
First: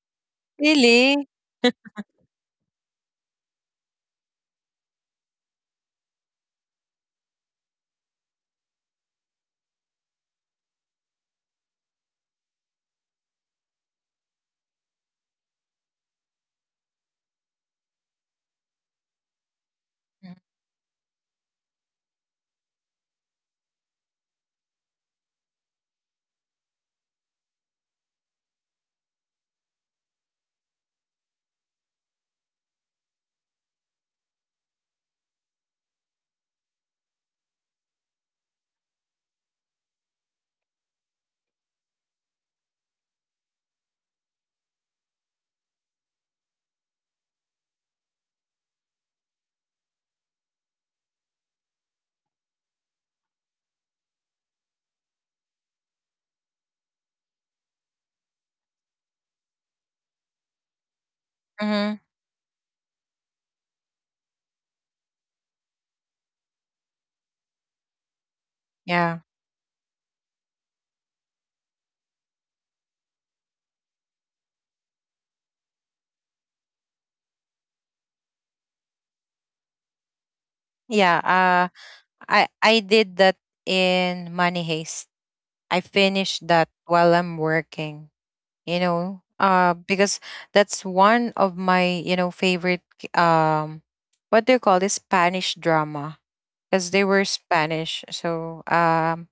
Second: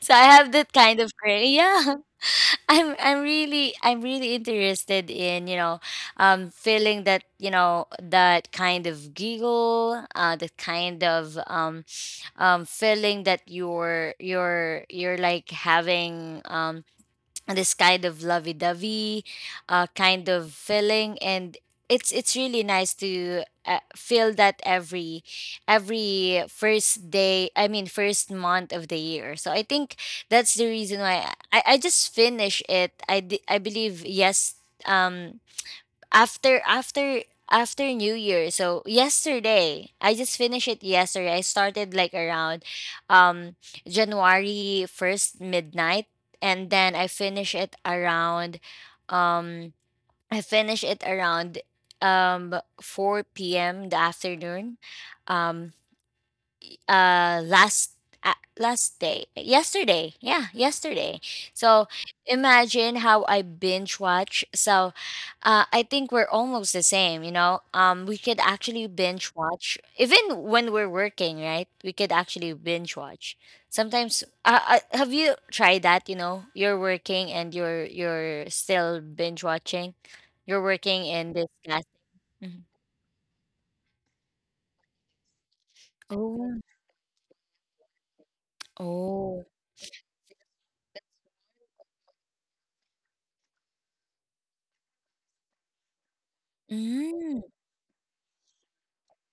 [SPEAKER 1] So I have that kind of
[SPEAKER 2] really.
[SPEAKER 1] craving. Yeah. I'm really interested in, you know, feeling that, you know, that kind of giggle, that kind of feeling that you're like having this kind of lovey-dovey kind of feeling. And it's really nice to feel that every first day I mean first month of the year. So I think that's the reason why I just finished it. I believe yes, um after New Year. So yesterday, I just finished it yesterday. I started like around um January 1st midnight, and then I finish it around um I finish it around um 4 p.m. the afternoon. Um uh last last day yesterday, yeah, yesterday. So
[SPEAKER 2] Mm-hmm.
[SPEAKER 1] imagine how I binge watch. So I think we're almost the same, you know. We could actually
[SPEAKER 2] Yeah.
[SPEAKER 1] binge watch even when we're working, right? We could actually binge watch sometimes. Have you tried that? You know, you're working and you're still binge watching, you're working
[SPEAKER 2] Yeah.
[SPEAKER 1] in this
[SPEAKER 2] Uh,
[SPEAKER 1] class.
[SPEAKER 2] I
[SPEAKER 1] Mhm.
[SPEAKER 2] I did that in Money Haste. I finished
[SPEAKER 1] Oh.
[SPEAKER 2] that while I'm working. You know,
[SPEAKER 1] Oh.
[SPEAKER 2] because that's one of my, you know, favorite, um what do you call this, Spanish drama, because they were Spanish. So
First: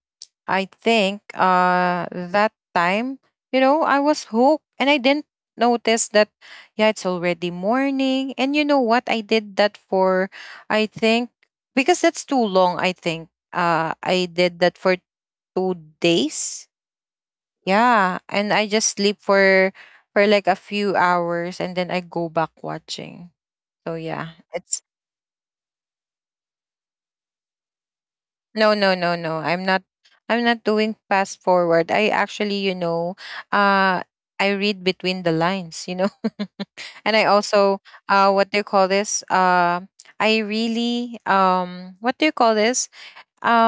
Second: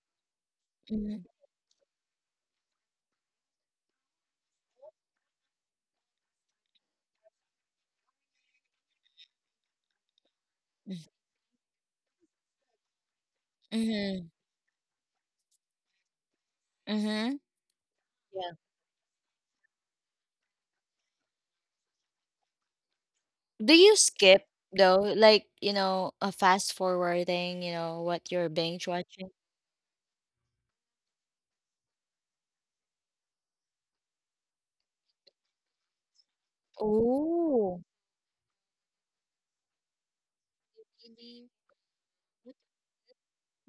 [SPEAKER 2] I think
[SPEAKER 1] Mm-hmm.
[SPEAKER 2] that time, you know, I was hooked and I didn't notice that, yeah, it's already morning. And you know what, I did that for, I think, because that's too long. I think I did that for 2 days.
[SPEAKER 1] Mm-hmm.
[SPEAKER 2] Yeah, and
[SPEAKER 1] Yeah.
[SPEAKER 2] I just sleep for like a few hours, and then I go back watching.
[SPEAKER 1] Do
[SPEAKER 2] So
[SPEAKER 1] you
[SPEAKER 2] yeah,
[SPEAKER 1] skip
[SPEAKER 2] it's
[SPEAKER 1] though? Like, you know, a fast forwarding, you know, what you're
[SPEAKER 2] no
[SPEAKER 1] binge
[SPEAKER 2] no no
[SPEAKER 1] watching?
[SPEAKER 2] no. I'm not doing fast forward. I actually, you know, uh I read between the lines, you know. And I
[SPEAKER 1] Oh.
[SPEAKER 2] also what do you call this? I really
[SPEAKER 1] Really,
[SPEAKER 2] what do you call
[SPEAKER 1] what-
[SPEAKER 2] this?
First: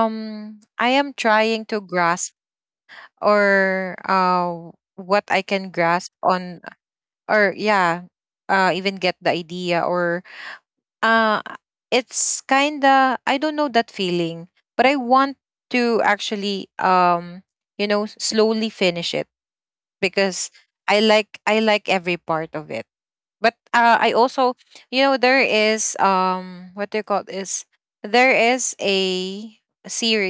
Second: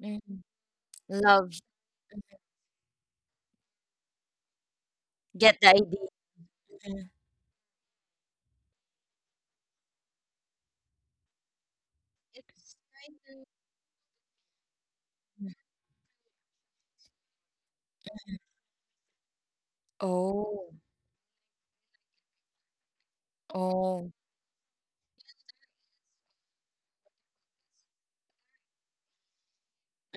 [SPEAKER 1] Mm.
[SPEAKER 2] I am
[SPEAKER 1] Love.
[SPEAKER 2] trying to grasp or what I
[SPEAKER 1] Get the
[SPEAKER 2] can
[SPEAKER 1] idea.
[SPEAKER 2] grasp on,
[SPEAKER 1] Mhm.
[SPEAKER 2] or yeah, even get the idea, or uh it's
[SPEAKER 1] It's kind
[SPEAKER 2] kinda, I
[SPEAKER 1] of.
[SPEAKER 2] don't know that feeling, but I want
[SPEAKER 1] Mhm.
[SPEAKER 2] to actually you know, slowly finish it because
[SPEAKER 1] Oh.
[SPEAKER 2] I like every part of it. But I
[SPEAKER 1] Oh.
[SPEAKER 2] also, you know, there is what do you call this? There is a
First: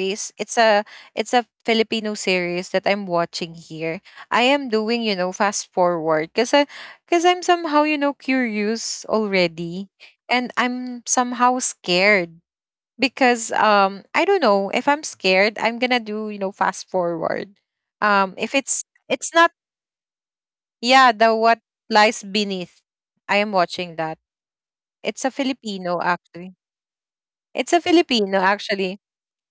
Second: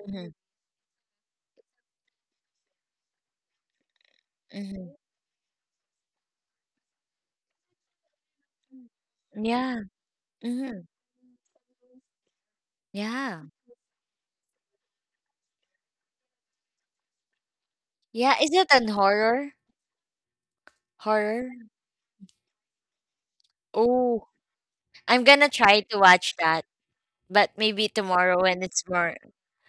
[SPEAKER 1] Mm-hmm.
[SPEAKER 2] It's a Filipino series that I'm watching here. I am
[SPEAKER 1] Mm-hmm.
[SPEAKER 2] doing, you know, fast forward because I because I'm somehow, you know, curious
[SPEAKER 1] Yeah.
[SPEAKER 2] already, and
[SPEAKER 1] Mm-hmm.
[SPEAKER 2] I'm somehow scared
[SPEAKER 1] Yeah.
[SPEAKER 2] because I don't know, if I'm scared I'm gonna do you know fast forward.
[SPEAKER 1] Yeah. Is
[SPEAKER 2] If
[SPEAKER 1] it an
[SPEAKER 2] it's It's
[SPEAKER 1] horror?
[SPEAKER 2] not, yeah,
[SPEAKER 1] Horror?
[SPEAKER 2] the What Lies Beneath. I am watching
[SPEAKER 1] Oh.
[SPEAKER 2] that.
[SPEAKER 1] I'm
[SPEAKER 2] It's a
[SPEAKER 1] gonna try to
[SPEAKER 2] Filipino
[SPEAKER 1] watch that.
[SPEAKER 2] actually.
[SPEAKER 1] But maybe
[SPEAKER 2] It's a
[SPEAKER 1] tomorrow
[SPEAKER 2] Filipino
[SPEAKER 1] when it's more,
[SPEAKER 2] actually.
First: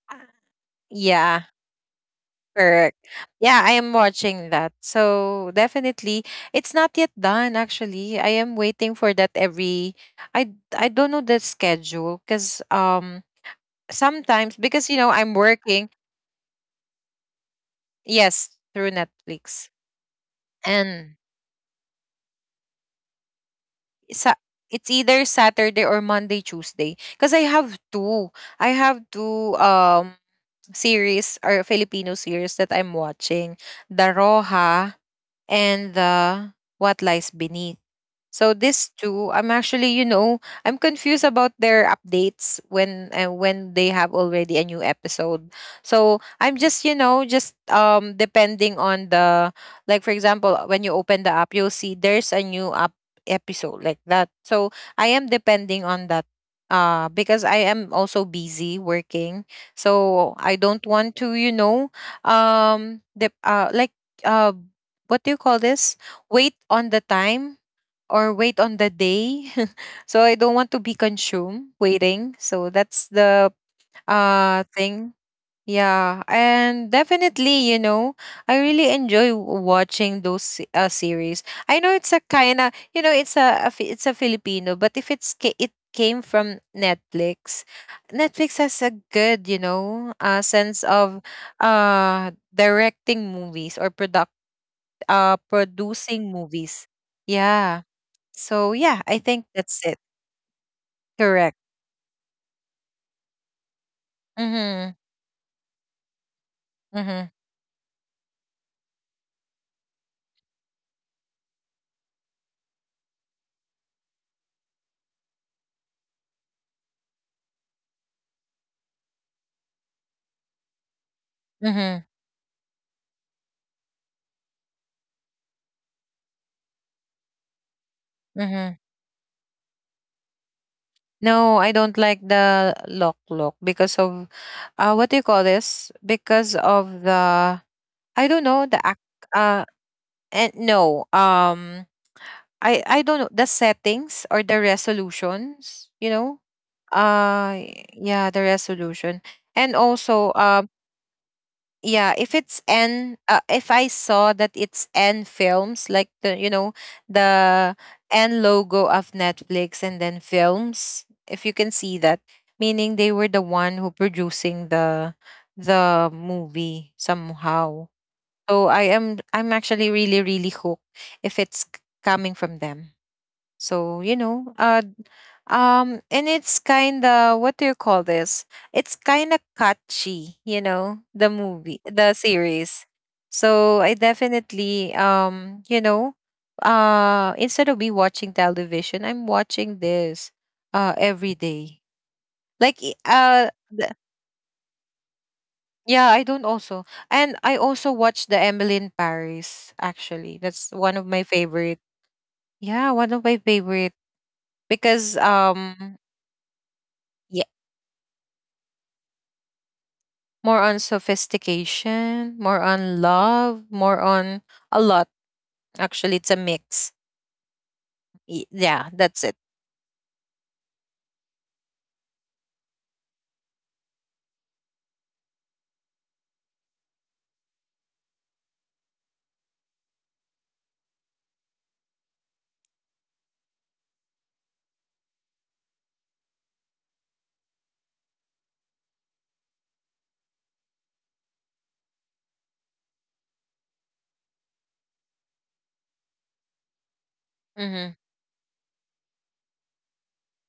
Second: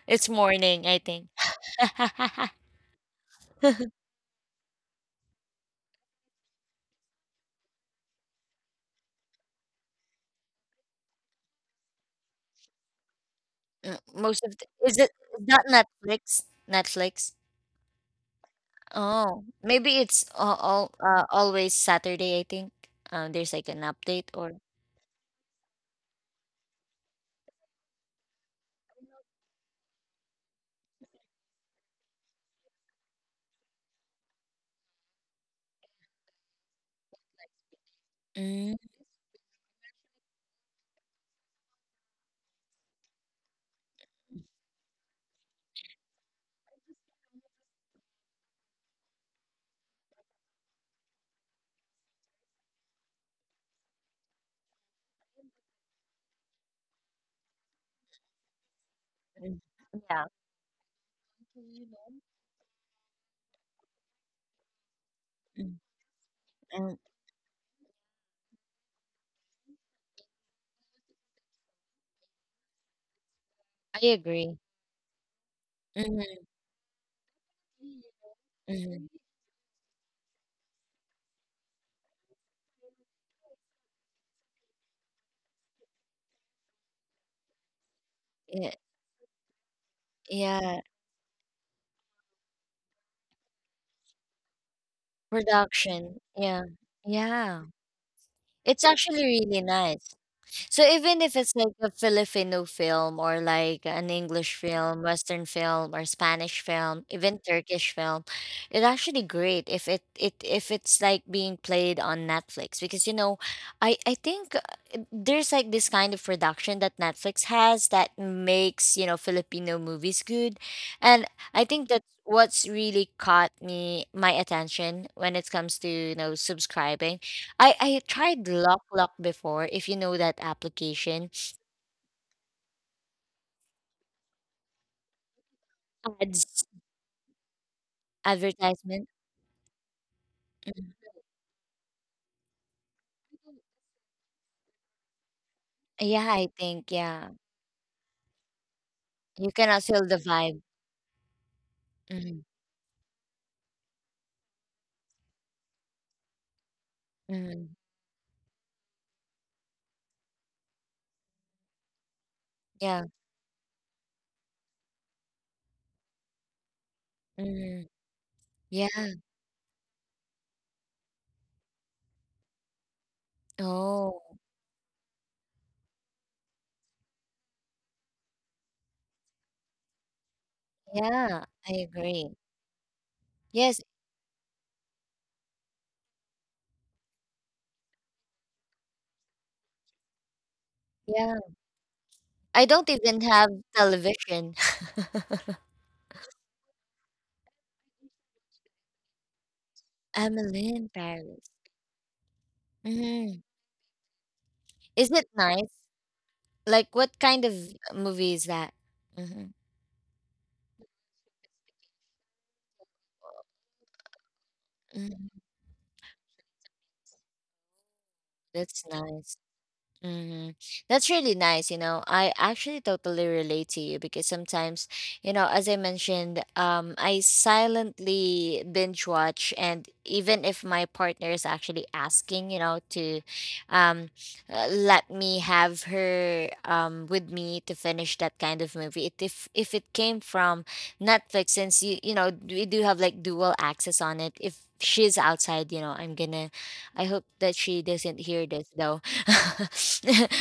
[SPEAKER 1] it's morning, I think.
[SPEAKER 2] Yeah, correct. Yeah, I am watching that. So definitely, it's not yet done actually. I am waiting for that every, I don't know the schedule because
[SPEAKER 1] Most
[SPEAKER 2] sometimes,
[SPEAKER 1] of the,
[SPEAKER 2] because you
[SPEAKER 1] is
[SPEAKER 2] know
[SPEAKER 1] it
[SPEAKER 2] I'm
[SPEAKER 1] is that
[SPEAKER 2] working.
[SPEAKER 1] Netflix? Netflix?
[SPEAKER 2] Yes, through
[SPEAKER 1] Oh,
[SPEAKER 2] Netflix.
[SPEAKER 1] maybe it's all
[SPEAKER 2] And
[SPEAKER 1] always Saturday, I think. There's like an
[SPEAKER 2] sa-
[SPEAKER 1] update or
[SPEAKER 2] it's either Saturday or Monday, Tuesday. Because I have two. I have two series, or Filipino series that I'm watching, The Roha and The What Lies Beneath. So these
[SPEAKER 1] mm,
[SPEAKER 2] two, I'm actually, you know, I'm confused about their updates when, when they have already a new episode. So I'm just, you know, just depending on the, like for example, when you open the app, you'll see there's a new up episode like that. So I am depending on that because I am also busy working.
[SPEAKER 1] mm, yeah.
[SPEAKER 2] So I don't want to, you know, the like what do you call
[SPEAKER 1] Mm,
[SPEAKER 2] this? Wait on
[SPEAKER 1] mm,
[SPEAKER 2] the time or wait on the day. So I don't want to be consumed waiting. So that's the
[SPEAKER 1] I agree.
[SPEAKER 2] thing. Yeah,
[SPEAKER 1] Hmm.
[SPEAKER 2] and definitely, you know, I really
[SPEAKER 1] Hmm.
[SPEAKER 2] enjoy watching those series. I know it's a kind of, you know, it's a, it's a Filipino, but if it's it came from Netflix, Netflix
[SPEAKER 1] Yeah,
[SPEAKER 2] has a good, you know, sense
[SPEAKER 1] yeah.
[SPEAKER 2] of directing movies, or product
[SPEAKER 1] Production.
[SPEAKER 2] producing
[SPEAKER 1] Yeah.
[SPEAKER 2] movies.
[SPEAKER 1] Yeah.
[SPEAKER 2] Yeah, so
[SPEAKER 1] It's
[SPEAKER 2] yeah, I
[SPEAKER 1] actually
[SPEAKER 2] think
[SPEAKER 1] really
[SPEAKER 2] that's it.
[SPEAKER 1] nice. So even if
[SPEAKER 2] Correct.
[SPEAKER 1] it's like a Filipino film or like an English
[SPEAKER 2] Mhm.
[SPEAKER 1] film, Western film or Spanish film,
[SPEAKER 2] Mhm.
[SPEAKER 1] even Turkish film, it's actually great if it if it's like being played on Netflix because you know, I think there's like this kind of production that Netflix has that makes, you know, Filipino movies good. And I think
[SPEAKER 2] Mhm.
[SPEAKER 1] that's what's really caught me my attention when it comes to, you know, subscribing. I tried
[SPEAKER 2] Mhm.
[SPEAKER 1] Lock Lock before, if you know that application.
[SPEAKER 2] No, I don't like the lock lock because of what do you call this? Because
[SPEAKER 1] Ads,
[SPEAKER 2] of the, I don't know the act
[SPEAKER 1] advertisement.
[SPEAKER 2] uh and
[SPEAKER 1] Mhm.
[SPEAKER 2] no, I I don't know the settings or the resolutions, you
[SPEAKER 1] Yeah,
[SPEAKER 2] know.
[SPEAKER 1] I think, yeah.
[SPEAKER 2] uh yeah, the resolution.
[SPEAKER 1] You
[SPEAKER 2] And
[SPEAKER 1] cannot feel the
[SPEAKER 2] also
[SPEAKER 1] vibe.
[SPEAKER 2] yeah, if
[SPEAKER 1] Mhm,
[SPEAKER 2] it's n if I saw that it's n films, like the, you know, the
[SPEAKER 1] mhm,
[SPEAKER 2] n logo of Netflix and then films, if you can see that, meaning
[SPEAKER 1] yeah.
[SPEAKER 2] they were the one who producing the movie somehow.
[SPEAKER 1] Mhm,
[SPEAKER 2] So
[SPEAKER 1] yeah.
[SPEAKER 2] I'm actually really, really hooked if it's coming from them. So, you
[SPEAKER 1] Oh,
[SPEAKER 2] know, and it's kind of, what do you call this? It's kind of catchy, you know, the
[SPEAKER 1] yeah, I
[SPEAKER 2] movie, the
[SPEAKER 1] agree.
[SPEAKER 2] series. So,
[SPEAKER 1] Yes,
[SPEAKER 2] I definitely you know, instead of me watching television, I'm watching this every
[SPEAKER 1] yeah.
[SPEAKER 2] day.
[SPEAKER 1] I
[SPEAKER 2] Like
[SPEAKER 1] don't
[SPEAKER 2] i-
[SPEAKER 1] even
[SPEAKER 2] uh
[SPEAKER 1] have
[SPEAKER 2] the,
[SPEAKER 1] television.
[SPEAKER 2] yeah, I don't also. And I also watch the Emily in Paris actually. That's
[SPEAKER 1] Emily in
[SPEAKER 2] one of my
[SPEAKER 1] Paris.
[SPEAKER 2] favorite. Yeah, one of my
[SPEAKER 1] Mhm.
[SPEAKER 2] favorite because
[SPEAKER 1] Is it nice? Like, what kind of movie is that? Hmm.
[SPEAKER 2] more on sophistication, more on love, more on a lot.
[SPEAKER 1] Hmm.
[SPEAKER 2] Actually, it's a mix. Yeah,
[SPEAKER 1] That's
[SPEAKER 2] that's it.
[SPEAKER 1] nice. Hmm. That's really nice. You know, I actually totally relate to you because sometimes, you know, as I mentioned, I silently binge watch, and even if my partner is actually asking, you know, to, um, let me have her with me to finish that kind of movie. It, if it came from Netflix, since you know we do have like dual access on it. If she's outside, you know, I'm gonna. I hope that
[SPEAKER 2] Hmm.
[SPEAKER 1] she doesn't hear this though.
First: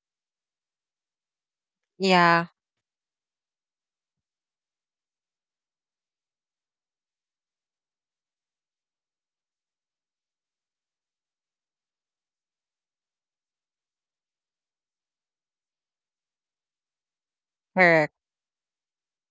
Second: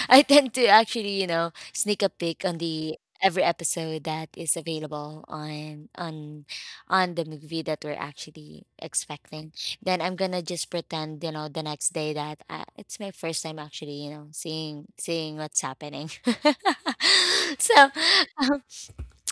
[SPEAKER 1] I tend to actually, you know, sneak a peek
[SPEAKER 2] Yeah,
[SPEAKER 1] on the every episode that is available on the movie that we're actually expecting. Then I'm gonna just pretend, you know, the next day that I, it's my first time actually, you know, seeing what's happening. So
[SPEAKER 2] correct.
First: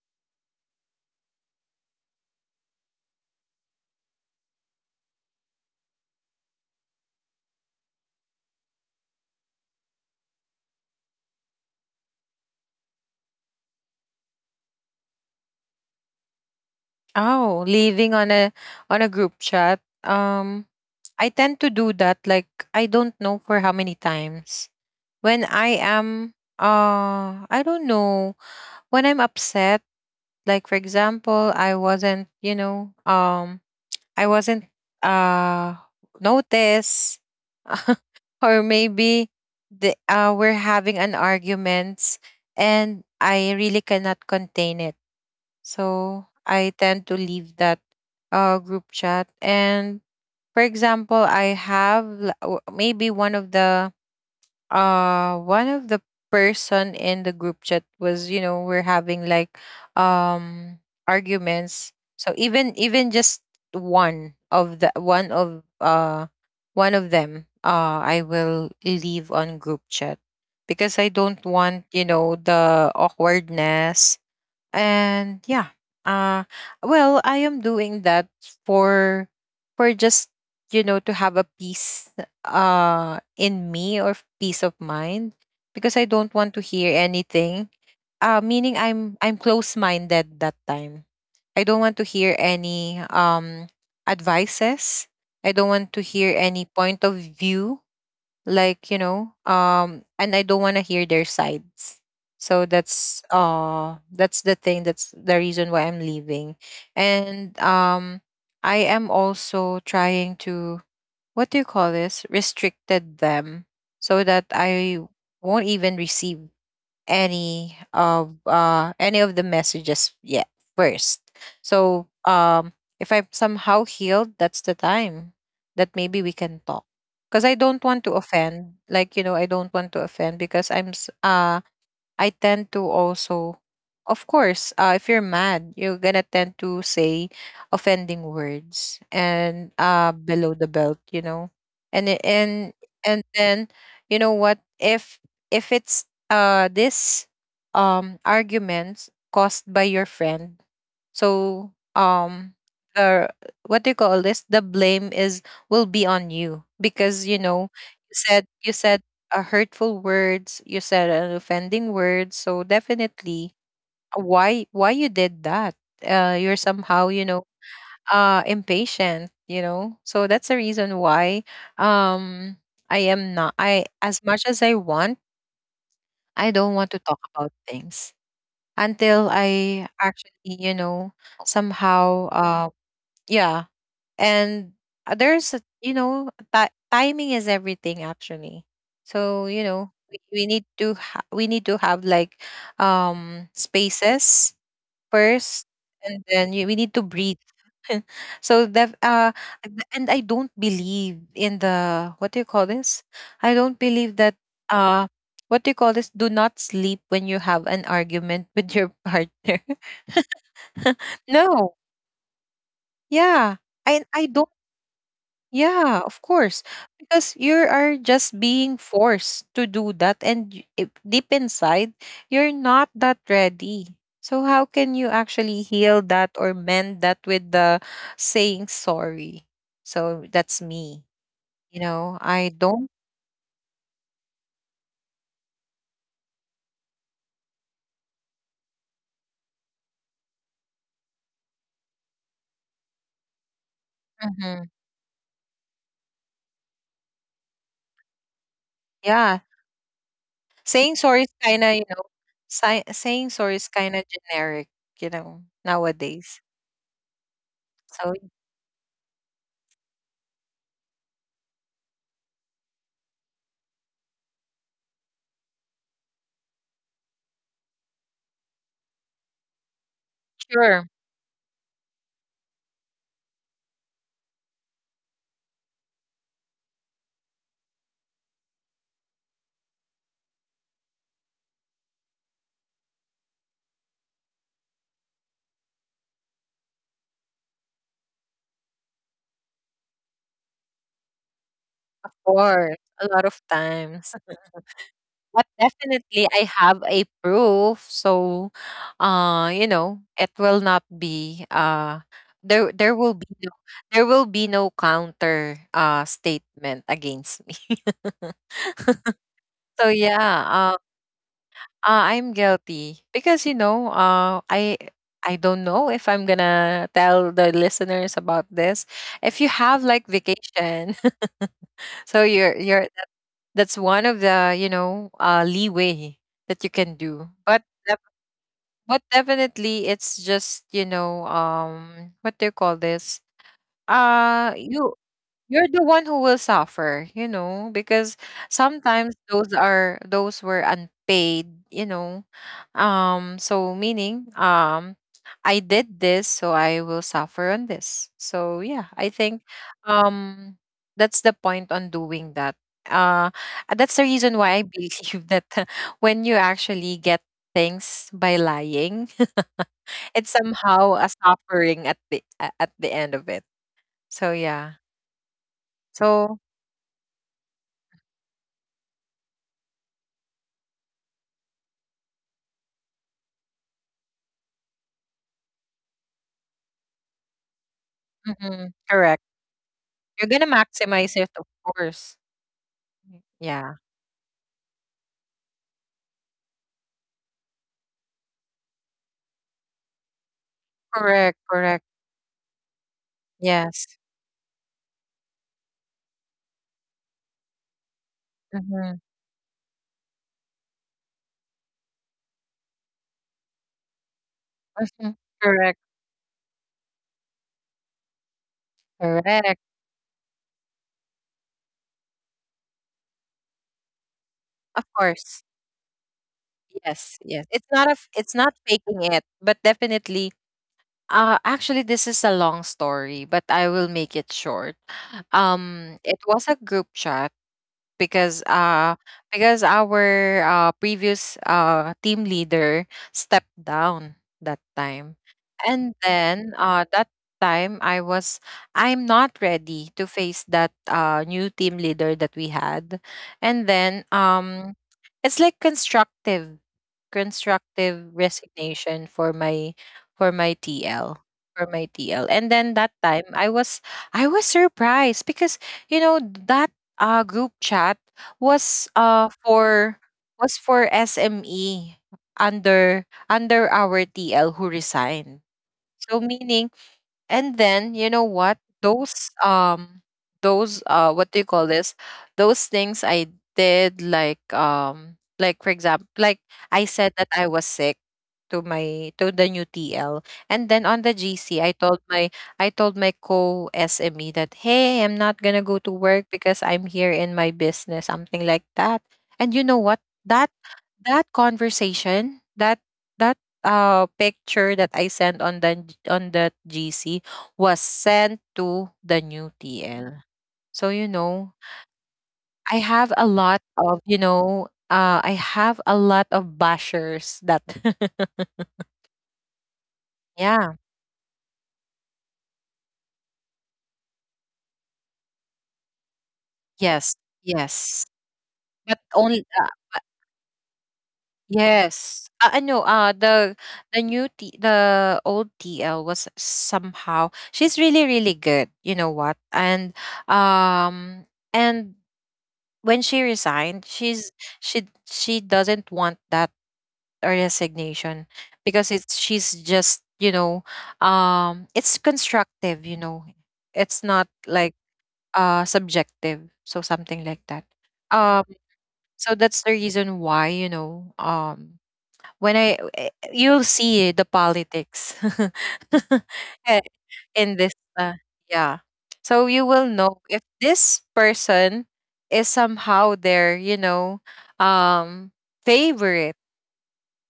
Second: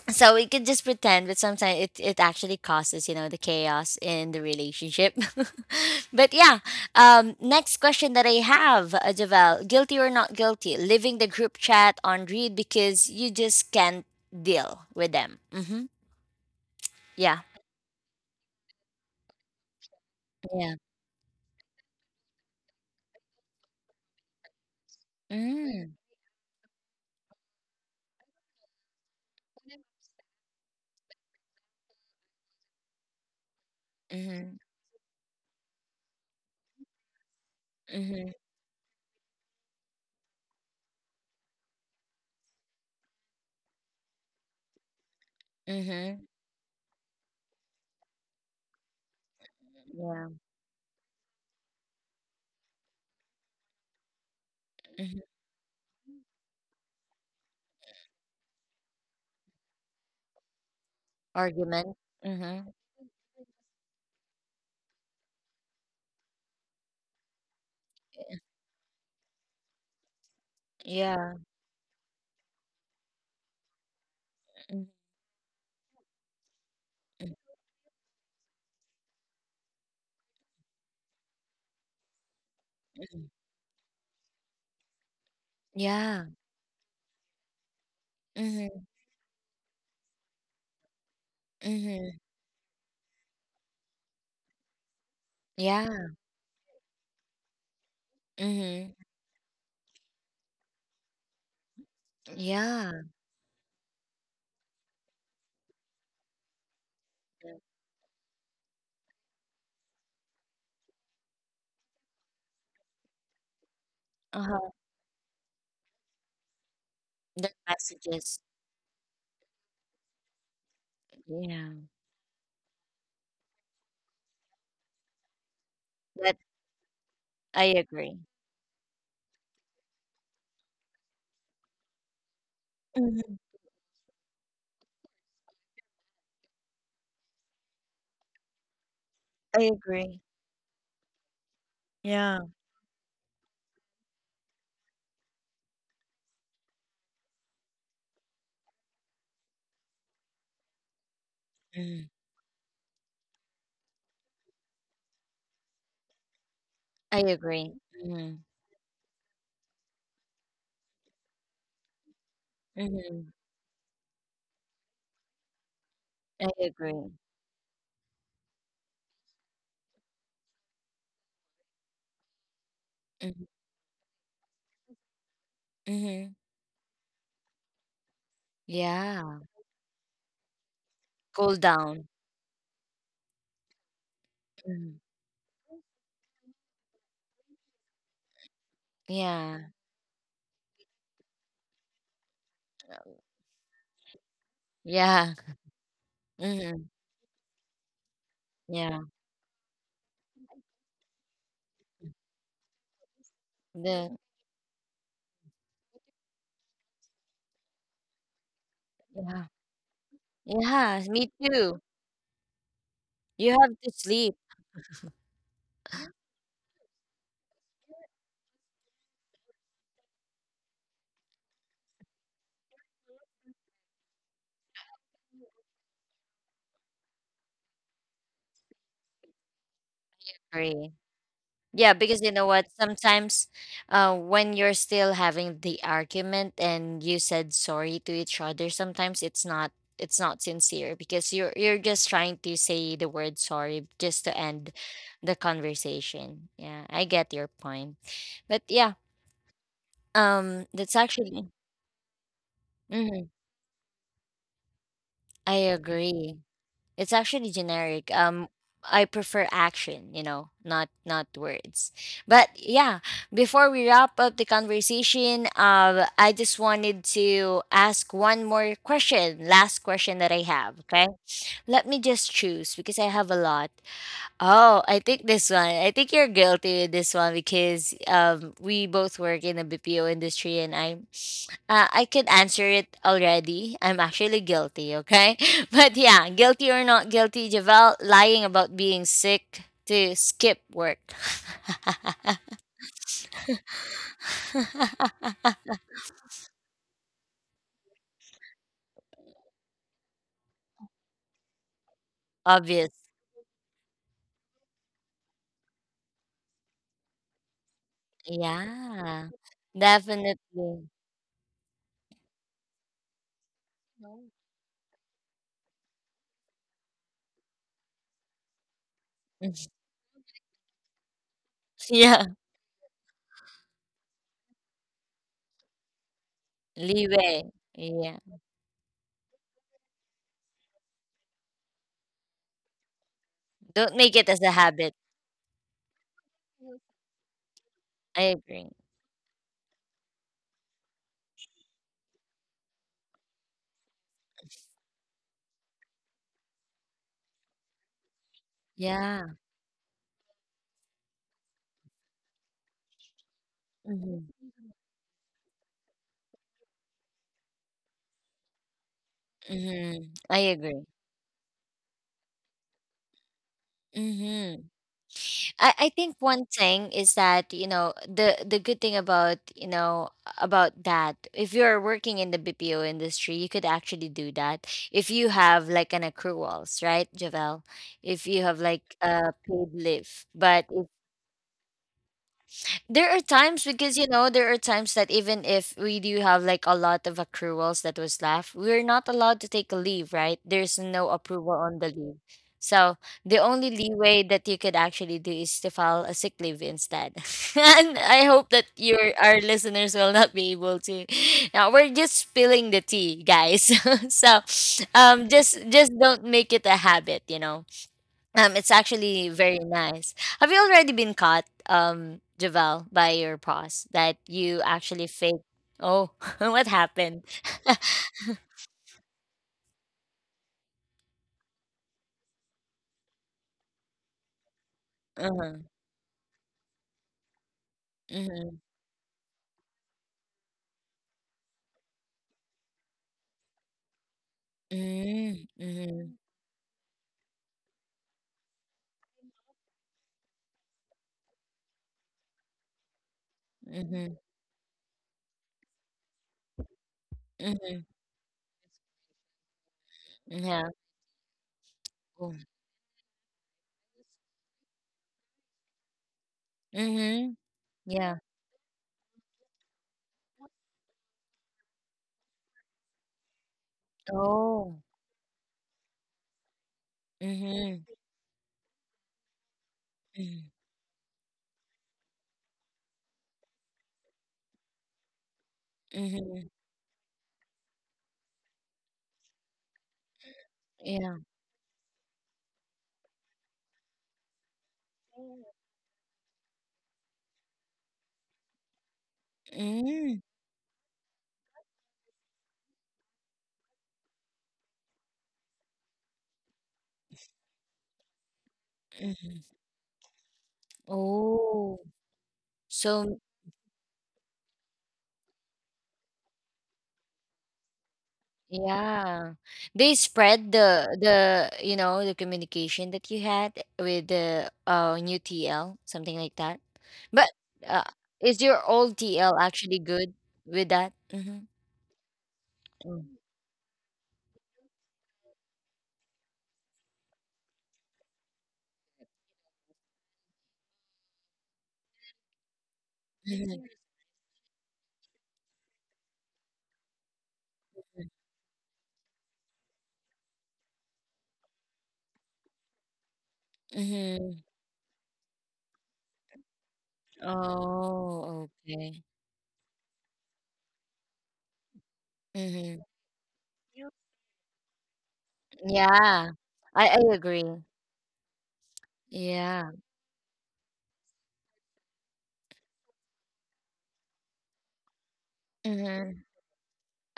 [SPEAKER 1] so we could just pretend, but sometimes it actually causes, you know, the chaos in the relationship. But yeah, next question that I have, Javel, guilty or not guilty leaving the group chat on read because you just can't deal with them. Mm-hmm. Yeah.
[SPEAKER 2] Oh, leaving on a group chat.
[SPEAKER 1] Yeah.
[SPEAKER 2] I tend to do that. Like I don't know for how many times when I
[SPEAKER 1] Mm.
[SPEAKER 2] am. I don't know when I'm upset. Like for example, I wasn't. You know. Um, I
[SPEAKER 1] Mm-hmm.
[SPEAKER 2] wasn't uh notice
[SPEAKER 1] Mm-hmm.
[SPEAKER 2] or maybe the we're having an arguments and I really cannot contain it.
[SPEAKER 1] Mm-hmm.
[SPEAKER 2] So I tend to leave that group chat. And
[SPEAKER 1] Yeah.
[SPEAKER 2] for example, I have maybe
[SPEAKER 1] Mm-hmm.
[SPEAKER 2] one of the person in the group chat was, you know, we're having like um
[SPEAKER 1] Argument.
[SPEAKER 2] arguments. So
[SPEAKER 1] Mm-hmm.
[SPEAKER 2] even just one of the one of them, I will leave on group chat because I
[SPEAKER 1] Yeah.
[SPEAKER 2] don't want, you know, the awkwardness.
[SPEAKER 1] Mm-hmm.
[SPEAKER 2] And yeah, uh well, I am doing that for just, you know, to have a peace
[SPEAKER 1] Mm-hmm.
[SPEAKER 2] in me, or peace of mind, because I
[SPEAKER 1] Yeah.
[SPEAKER 2] don't want to hear anything, meaning
[SPEAKER 1] Mm-hmm.
[SPEAKER 2] I'm close minded that time. I don't want to
[SPEAKER 1] Mm-hmm.
[SPEAKER 2] hear any advices, I don't want to
[SPEAKER 1] Yeah.
[SPEAKER 2] hear any point of view, like, you
[SPEAKER 1] Mm-hmm.
[SPEAKER 2] know, and I don't want to hear their sides. So
[SPEAKER 1] Yeah.
[SPEAKER 2] that's the thing, that's the reason why I'm leaving. And I am also trying to, what do you call this, restricted them, so that
[SPEAKER 1] Uh-huh.
[SPEAKER 2] I won't even receive
[SPEAKER 1] The messages.
[SPEAKER 2] any of the messages yet first.
[SPEAKER 1] Yeah,
[SPEAKER 2] So if I'm somehow healed, that's the time that maybe we
[SPEAKER 1] that
[SPEAKER 2] can talk, because I
[SPEAKER 1] I
[SPEAKER 2] don't want to
[SPEAKER 1] agree.
[SPEAKER 2] offend, like, you know, I don't want to offend because I tend to
[SPEAKER 1] Mhm.
[SPEAKER 2] also, of course, if you're mad, you're gonna tend to say offending words and below the belt, you know, and it-
[SPEAKER 1] Yeah.
[SPEAKER 2] and and then, you know what? If it's this arguments caused by your friend, so
[SPEAKER 1] Mm,
[SPEAKER 2] the, what do you call this? The blame is, will be on you,
[SPEAKER 1] I
[SPEAKER 2] because you know
[SPEAKER 1] agree.
[SPEAKER 2] you
[SPEAKER 1] Mhm,
[SPEAKER 2] said you said hurtful words. You said an offending words. So
[SPEAKER 1] mhm,
[SPEAKER 2] definitely, why you did that?
[SPEAKER 1] I
[SPEAKER 2] You're somehow,
[SPEAKER 1] agree.
[SPEAKER 2] you know, impatient. You know, so that's the reason why um I am
[SPEAKER 1] Mhm,
[SPEAKER 2] not. I, as much as I want,
[SPEAKER 1] mhm,
[SPEAKER 2] I don't want to talk about things until
[SPEAKER 1] yeah,
[SPEAKER 2] I actually, you know,
[SPEAKER 1] cool down.
[SPEAKER 2] somehow, yeah. And
[SPEAKER 1] Mhm,
[SPEAKER 2] there's a, you know, ti timing is everything actually. So you
[SPEAKER 1] yeah,
[SPEAKER 2] know, we need to we need to have like spaces
[SPEAKER 1] yeah,
[SPEAKER 2] first, and then we
[SPEAKER 1] mhm,
[SPEAKER 2] need to breathe. So that
[SPEAKER 1] yeah,
[SPEAKER 2] and I don't believe in the, what do you call this, I don't
[SPEAKER 1] the
[SPEAKER 2] believe that, uh what do you call this, do not sleep when you have an argument with your
[SPEAKER 1] yeah,
[SPEAKER 2] partner.
[SPEAKER 1] yeah, me
[SPEAKER 2] No.
[SPEAKER 1] too. You
[SPEAKER 2] Yeah,
[SPEAKER 1] have to
[SPEAKER 2] I
[SPEAKER 1] sleep,
[SPEAKER 2] don't. Yeah, of course. Because you are just being forced to do that, and if deep inside you're not that ready, so how can you actually heal that or mend that with the saying sorry? So that's
[SPEAKER 1] right?
[SPEAKER 2] me. You
[SPEAKER 1] Yeah,
[SPEAKER 2] know,
[SPEAKER 1] because you know
[SPEAKER 2] I
[SPEAKER 1] what?
[SPEAKER 2] don't.
[SPEAKER 1] Sometimes when you're still having the argument and you said sorry to each other, sometimes it's not, it's not sincere because you're just trying to say the word sorry just to
[SPEAKER 2] Mhm.
[SPEAKER 1] end the conversation. Yeah, I get your point. But yeah,
[SPEAKER 2] Yeah,
[SPEAKER 1] that's
[SPEAKER 2] saying sorry is
[SPEAKER 1] actually
[SPEAKER 2] kind of, you know,
[SPEAKER 1] mhm,
[SPEAKER 2] saying sorry is kind of generic, you know,
[SPEAKER 1] I agree.
[SPEAKER 2] nowadays.
[SPEAKER 1] It's actually generic.
[SPEAKER 2] So
[SPEAKER 1] I prefer action, you know, not, not words. But yeah, before we wrap up the conversation, I just wanted to ask one more question, last question that I have.
[SPEAKER 2] sure,
[SPEAKER 1] Okay, let me just choose because I have a lot. Oh, I think this one. I think you're guilty with this one because we both work in the BPO industry, and I could answer it already. I'm actually guilty, okay? But yeah, guilty or not guilty, Javel, lying about being sick to skip work.
[SPEAKER 2] of course, a lot of times. But definitely I have a proof. So you know, it will not be there
[SPEAKER 1] Obvious.
[SPEAKER 2] will be no, there will be no counter statement against me.
[SPEAKER 1] Yeah.
[SPEAKER 2] So yeah,
[SPEAKER 1] Definitely.
[SPEAKER 2] I'm guilty. Because you know, I don't know if I'm gonna tell the listeners about this. If you have like vacation, so
[SPEAKER 1] Yeah.
[SPEAKER 2] that's one of the, you know, leeway that you can do.
[SPEAKER 1] Leeway.
[SPEAKER 2] But
[SPEAKER 1] Yeah.
[SPEAKER 2] definitely it's just, you know, what do you call this,
[SPEAKER 1] Don't make it as a
[SPEAKER 2] uh
[SPEAKER 1] habit.
[SPEAKER 2] you you're the one who will suffer, you know, because
[SPEAKER 1] I agree.
[SPEAKER 2] sometimes those are, those were unpaid, you know. So meaning, I did this so I will suffer on this. So yeah, I think
[SPEAKER 1] Yeah.
[SPEAKER 2] um that's the point on doing that. Uh that's the reason
[SPEAKER 1] Mm-hmm.
[SPEAKER 2] why I believe that when you actually get things by lying,
[SPEAKER 1] Mm-hmm.
[SPEAKER 2] it's
[SPEAKER 1] I agree.
[SPEAKER 2] somehow a suffering at the at the end of it. So
[SPEAKER 1] Mm-hmm.
[SPEAKER 2] yeah.
[SPEAKER 1] I think
[SPEAKER 2] So.
[SPEAKER 1] one thing is that you know the good thing about you know about that if you're working in the BPO industry you could actually do that if you have like an accruals, right Javel, if you have
[SPEAKER 2] Mm,
[SPEAKER 1] like
[SPEAKER 2] correct.
[SPEAKER 1] a paid leave.
[SPEAKER 2] You're gonna
[SPEAKER 1] But
[SPEAKER 2] maximize it, of course.
[SPEAKER 1] there are
[SPEAKER 2] Mm,
[SPEAKER 1] times
[SPEAKER 2] yeah.
[SPEAKER 1] because you know there are times that even if we do have like a lot of accruals that was left, we're not allowed to take a leave, right? There's no
[SPEAKER 2] Correct,
[SPEAKER 1] approval on
[SPEAKER 2] correct.
[SPEAKER 1] the leave. So the only
[SPEAKER 2] Yes.
[SPEAKER 1] leeway that you could actually do is to file a sick leave instead. And I hope that
[SPEAKER 2] Mhm,
[SPEAKER 1] your our listeners will not be able to. Now we're just spilling the tea, guys. So
[SPEAKER 2] mhm.
[SPEAKER 1] just
[SPEAKER 2] Correct,
[SPEAKER 1] just don't make it a habit, you know. It's actually
[SPEAKER 2] correct.
[SPEAKER 1] very nice. Have you already been caught, Javel, by your boss that you
[SPEAKER 2] Of
[SPEAKER 1] actually
[SPEAKER 2] course.
[SPEAKER 1] fake? Oh, what
[SPEAKER 2] Yes,
[SPEAKER 1] happened?
[SPEAKER 2] yes. It's not a f it's not faking it, but definitely actually this is a long story, but I will make it short.
[SPEAKER 1] Uh-huh.
[SPEAKER 2] It was a group chat because
[SPEAKER 1] Mm-hmm.
[SPEAKER 2] uh because our previous team leader stepped down that time. And
[SPEAKER 1] Mm-hmm.
[SPEAKER 2] then that time I was, I'm not ready to face that new team leader that we had. And then
[SPEAKER 1] Mm-hmm.
[SPEAKER 2] it's like constructive
[SPEAKER 1] Mm-hmm.
[SPEAKER 2] constructive resignation for my for
[SPEAKER 1] Mm-hmm.
[SPEAKER 2] my
[SPEAKER 1] Yeah.
[SPEAKER 2] tl for my TL.
[SPEAKER 1] Oh.
[SPEAKER 2] And then that time I was, I was surprised because you know that
[SPEAKER 1] Mm-hmm.
[SPEAKER 2] group chat
[SPEAKER 1] Yeah.
[SPEAKER 2] was for, was for SME under our TL who
[SPEAKER 1] Oh.
[SPEAKER 2] resigned. So meaning, and
[SPEAKER 1] Mm-hmm.
[SPEAKER 2] then, you know what?
[SPEAKER 1] Mm-hmm.
[SPEAKER 2] Those what do you call this, those things I did like, like for example, like
[SPEAKER 1] Mm-hmm.
[SPEAKER 2] I said that I was sick to my, to the new TL. And then on
[SPEAKER 1] Yeah.
[SPEAKER 2] the GC, I told my co SME that, hey, I'm not gonna go to work because I'm here in my business, something like that. And you know what?
[SPEAKER 1] Mm-hmm.
[SPEAKER 2] That, that conversation, that picture that I sent on the, on that GC was sent to the new
[SPEAKER 1] Mm-hmm.
[SPEAKER 2] TL. So you know,
[SPEAKER 1] Oh.
[SPEAKER 2] I have
[SPEAKER 1] So
[SPEAKER 2] a lot of, you know, I have a lot of bashers that.
[SPEAKER 1] yeah. They spread
[SPEAKER 2] Yeah.
[SPEAKER 1] the you know the communication that you had with the new TL, something like that.
[SPEAKER 2] Yes.
[SPEAKER 1] But uh,
[SPEAKER 2] Yes.
[SPEAKER 1] is your old
[SPEAKER 2] But
[SPEAKER 1] TL
[SPEAKER 2] only
[SPEAKER 1] actually
[SPEAKER 2] uh,
[SPEAKER 1] good with that? Mm-hmm.
[SPEAKER 2] yes. No, the the old TL was somehow, she's really really good, you know what? Um and when she
[SPEAKER 1] Mm-hmm.
[SPEAKER 2] resigned, she's, she doesn't want that resignation, because it's, she's just, you know, it's constructive. You know, it's not
[SPEAKER 1] Mm-hmm.
[SPEAKER 2] like subjective. So something like that. Um,
[SPEAKER 1] Oh, okay.
[SPEAKER 2] so that's the reason why, you know, when I,
[SPEAKER 1] Mm-hmm.
[SPEAKER 2] you'll see the politics.
[SPEAKER 1] Yeah.
[SPEAKER 2] eh,
[SPEAKER 1] I agree.
[SPEAKER 2] in this, uh, yeah. So you
[SPEAKER 1] Yeah.
[SPEAKER 2] will know if this person is somehow their, you know, um
[SPEAKER 1] Mm-hmm.
[SPEAKER 2] favorite.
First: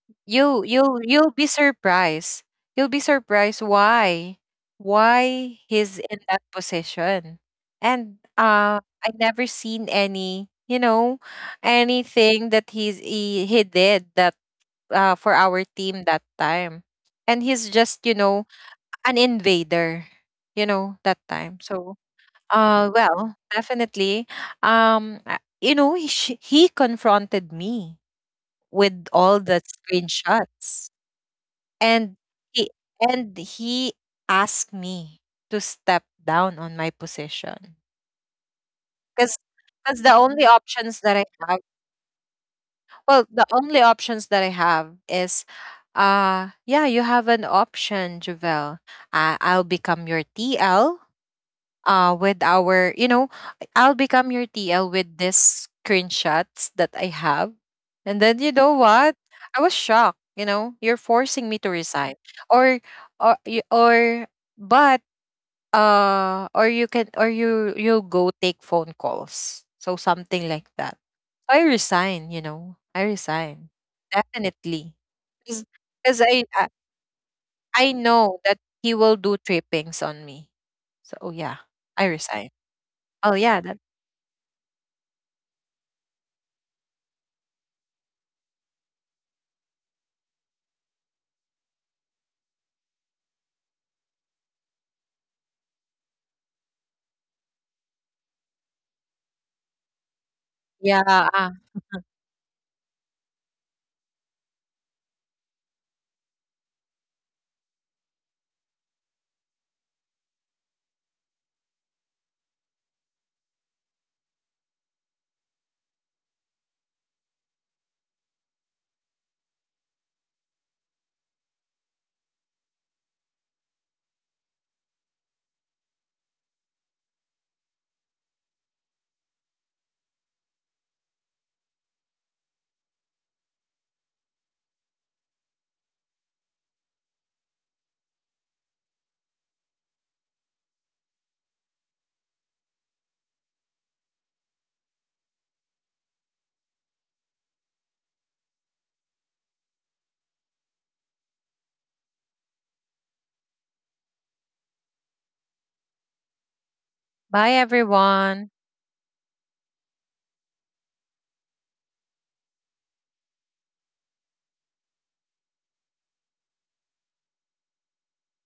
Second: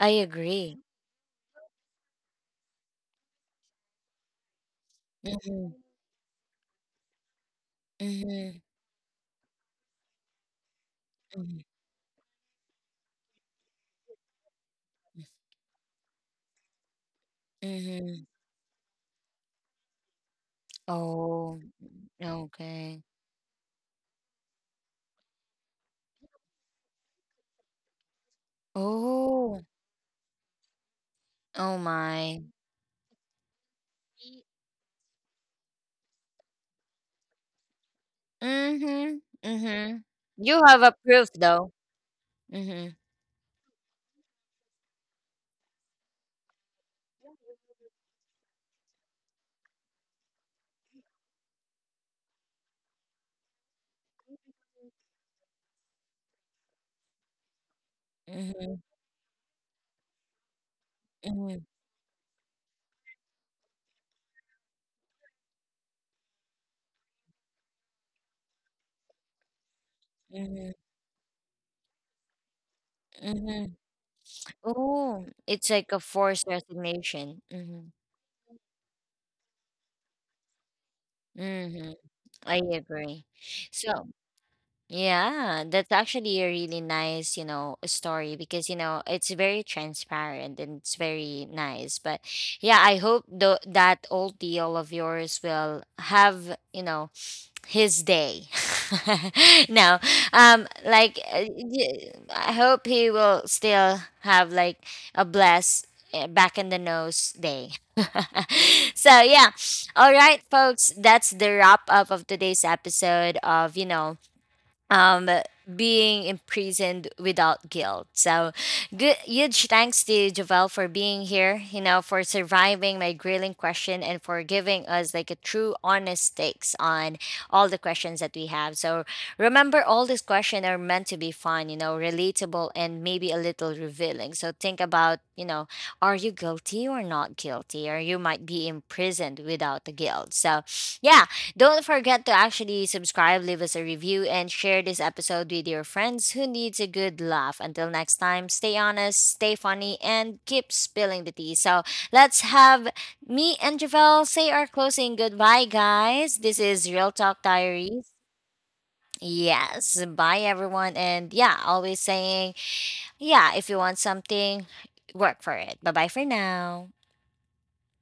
[SPEAKER 1] I agree.
[SPEAKER 2] You'll be surprised. You'll be surprised why
[SPEAKER 1] Mm-hmm.
[SPEAKER 2] he's in that position. And
[SPEAKER 1] Mm-hmm.
[SPEAKER 2] I never seen any, you know,
[SPEAKER 1] Mm-hmm.
[SPEAKER 2] anything that he did that for our team that time. And he's just,
[SPEAKER 1] Mm-hmm.
[SPEAKER 2] you know, an invader, you know, that
[SPEAKER 1] Oh,
[SPEAKER 2] time. So
[SPEAKER 1] okay.
[SPEAKER 2] well, definitely, you know, he confronted me with all
[SPEAKER 1] Oh,
[SPEAKER 2] the screenshots,
[SPEAKER 1] oh
[SPEAKER 2] and
[SPEAKER 1] my.
[SPEAKER 2] he he asked me to step down on my position
[SPEAKER 1] Mhm,
[SPEAKER 2] because,
[SPEAKER 1] mhm.
[SPEAKER 2] the only
[SPEAKER 1] You have
[SPEAKER 2] options that I
[SPEAKER 1] approved
[SPEAKER 2] have.
[SPEAKER 1] though. Mhm,
[SPEAKER 2] Well, the only options that I have is, yeah, you have an option, Javel. I'll become your TL. With our, you know, I'll become your TL with this screenshots that I have, and then you know
[SPEAKER 1] mhm,
[SPEAKER 2] what? I was shocked. You know, you're forcing me
[SPEAKER 1] mhm,
[SPEAKER 2] to resign, or, or, but or you can, or you go take phone calls. So something like
[SPEAKER 1] mhm,
[SPEAKER 2] that. So I resign, you know. I resign.
[SPEAKER 1] mhm.
[SPEAKER 2] Definitely.
[SPEAKER 1] Oh, it's like a
[SPEAKER 2] Because
[SPEAKER 1] forced resignation. Mhm,
[SPEAKER 2] I know that he will do trippings on me. So yeah,
[SPEAKER 1] mhm.
[SPEAKER 2] I
[SPEAKER 1] I
[SPEAKER 2] resign.
[SPEAKER 1] agree.
[SPEAKER 2] Oh yeah, that,
[SPEAKER 1] So, yeah, that's actually a really nice, you know, story because you know it's very transparent and it's very nice. But yeah, I hope the, that old deal of yours will have, you know, his day. No,
[SPEAKER 2] yeah.
[SPEAKER 1] like
[SPEAKER 2] Uh,
[SPEAKER 1] I hope he will still have like a blessed back in the nose day. So yeah, all right, folks, that's the wrap up of today's episode of you know um being imprisoned without guilt. So good, huge thanks to Javel for being here, you know, for surviving my grilling question and for giving us like a true honest takes on all the questions that we have. So remember, all these questions are meant to be fun, you know, relatable, and maybe a little revealing. So think about, you know, are you guilty or not guilty, or you might be imprisoned without the guilt. So yeah, don't forget to actually subscribe, leave us a review, and share this episode with your friends who needs a good laugh. Until next time, stay honest, stay funny, and keep spilling the tea. So let's have me and Javel say our closing goodbye, guys. This is Real Talk
[SPEAKER 2] bye
[SPEAKER 1] Diaries.
[SPEAKER 2] everyone.
[SPEAKER 1] Yes, bye everyone. And yeah, always saying, yeah, if you want something, work for it. Bye bye for now.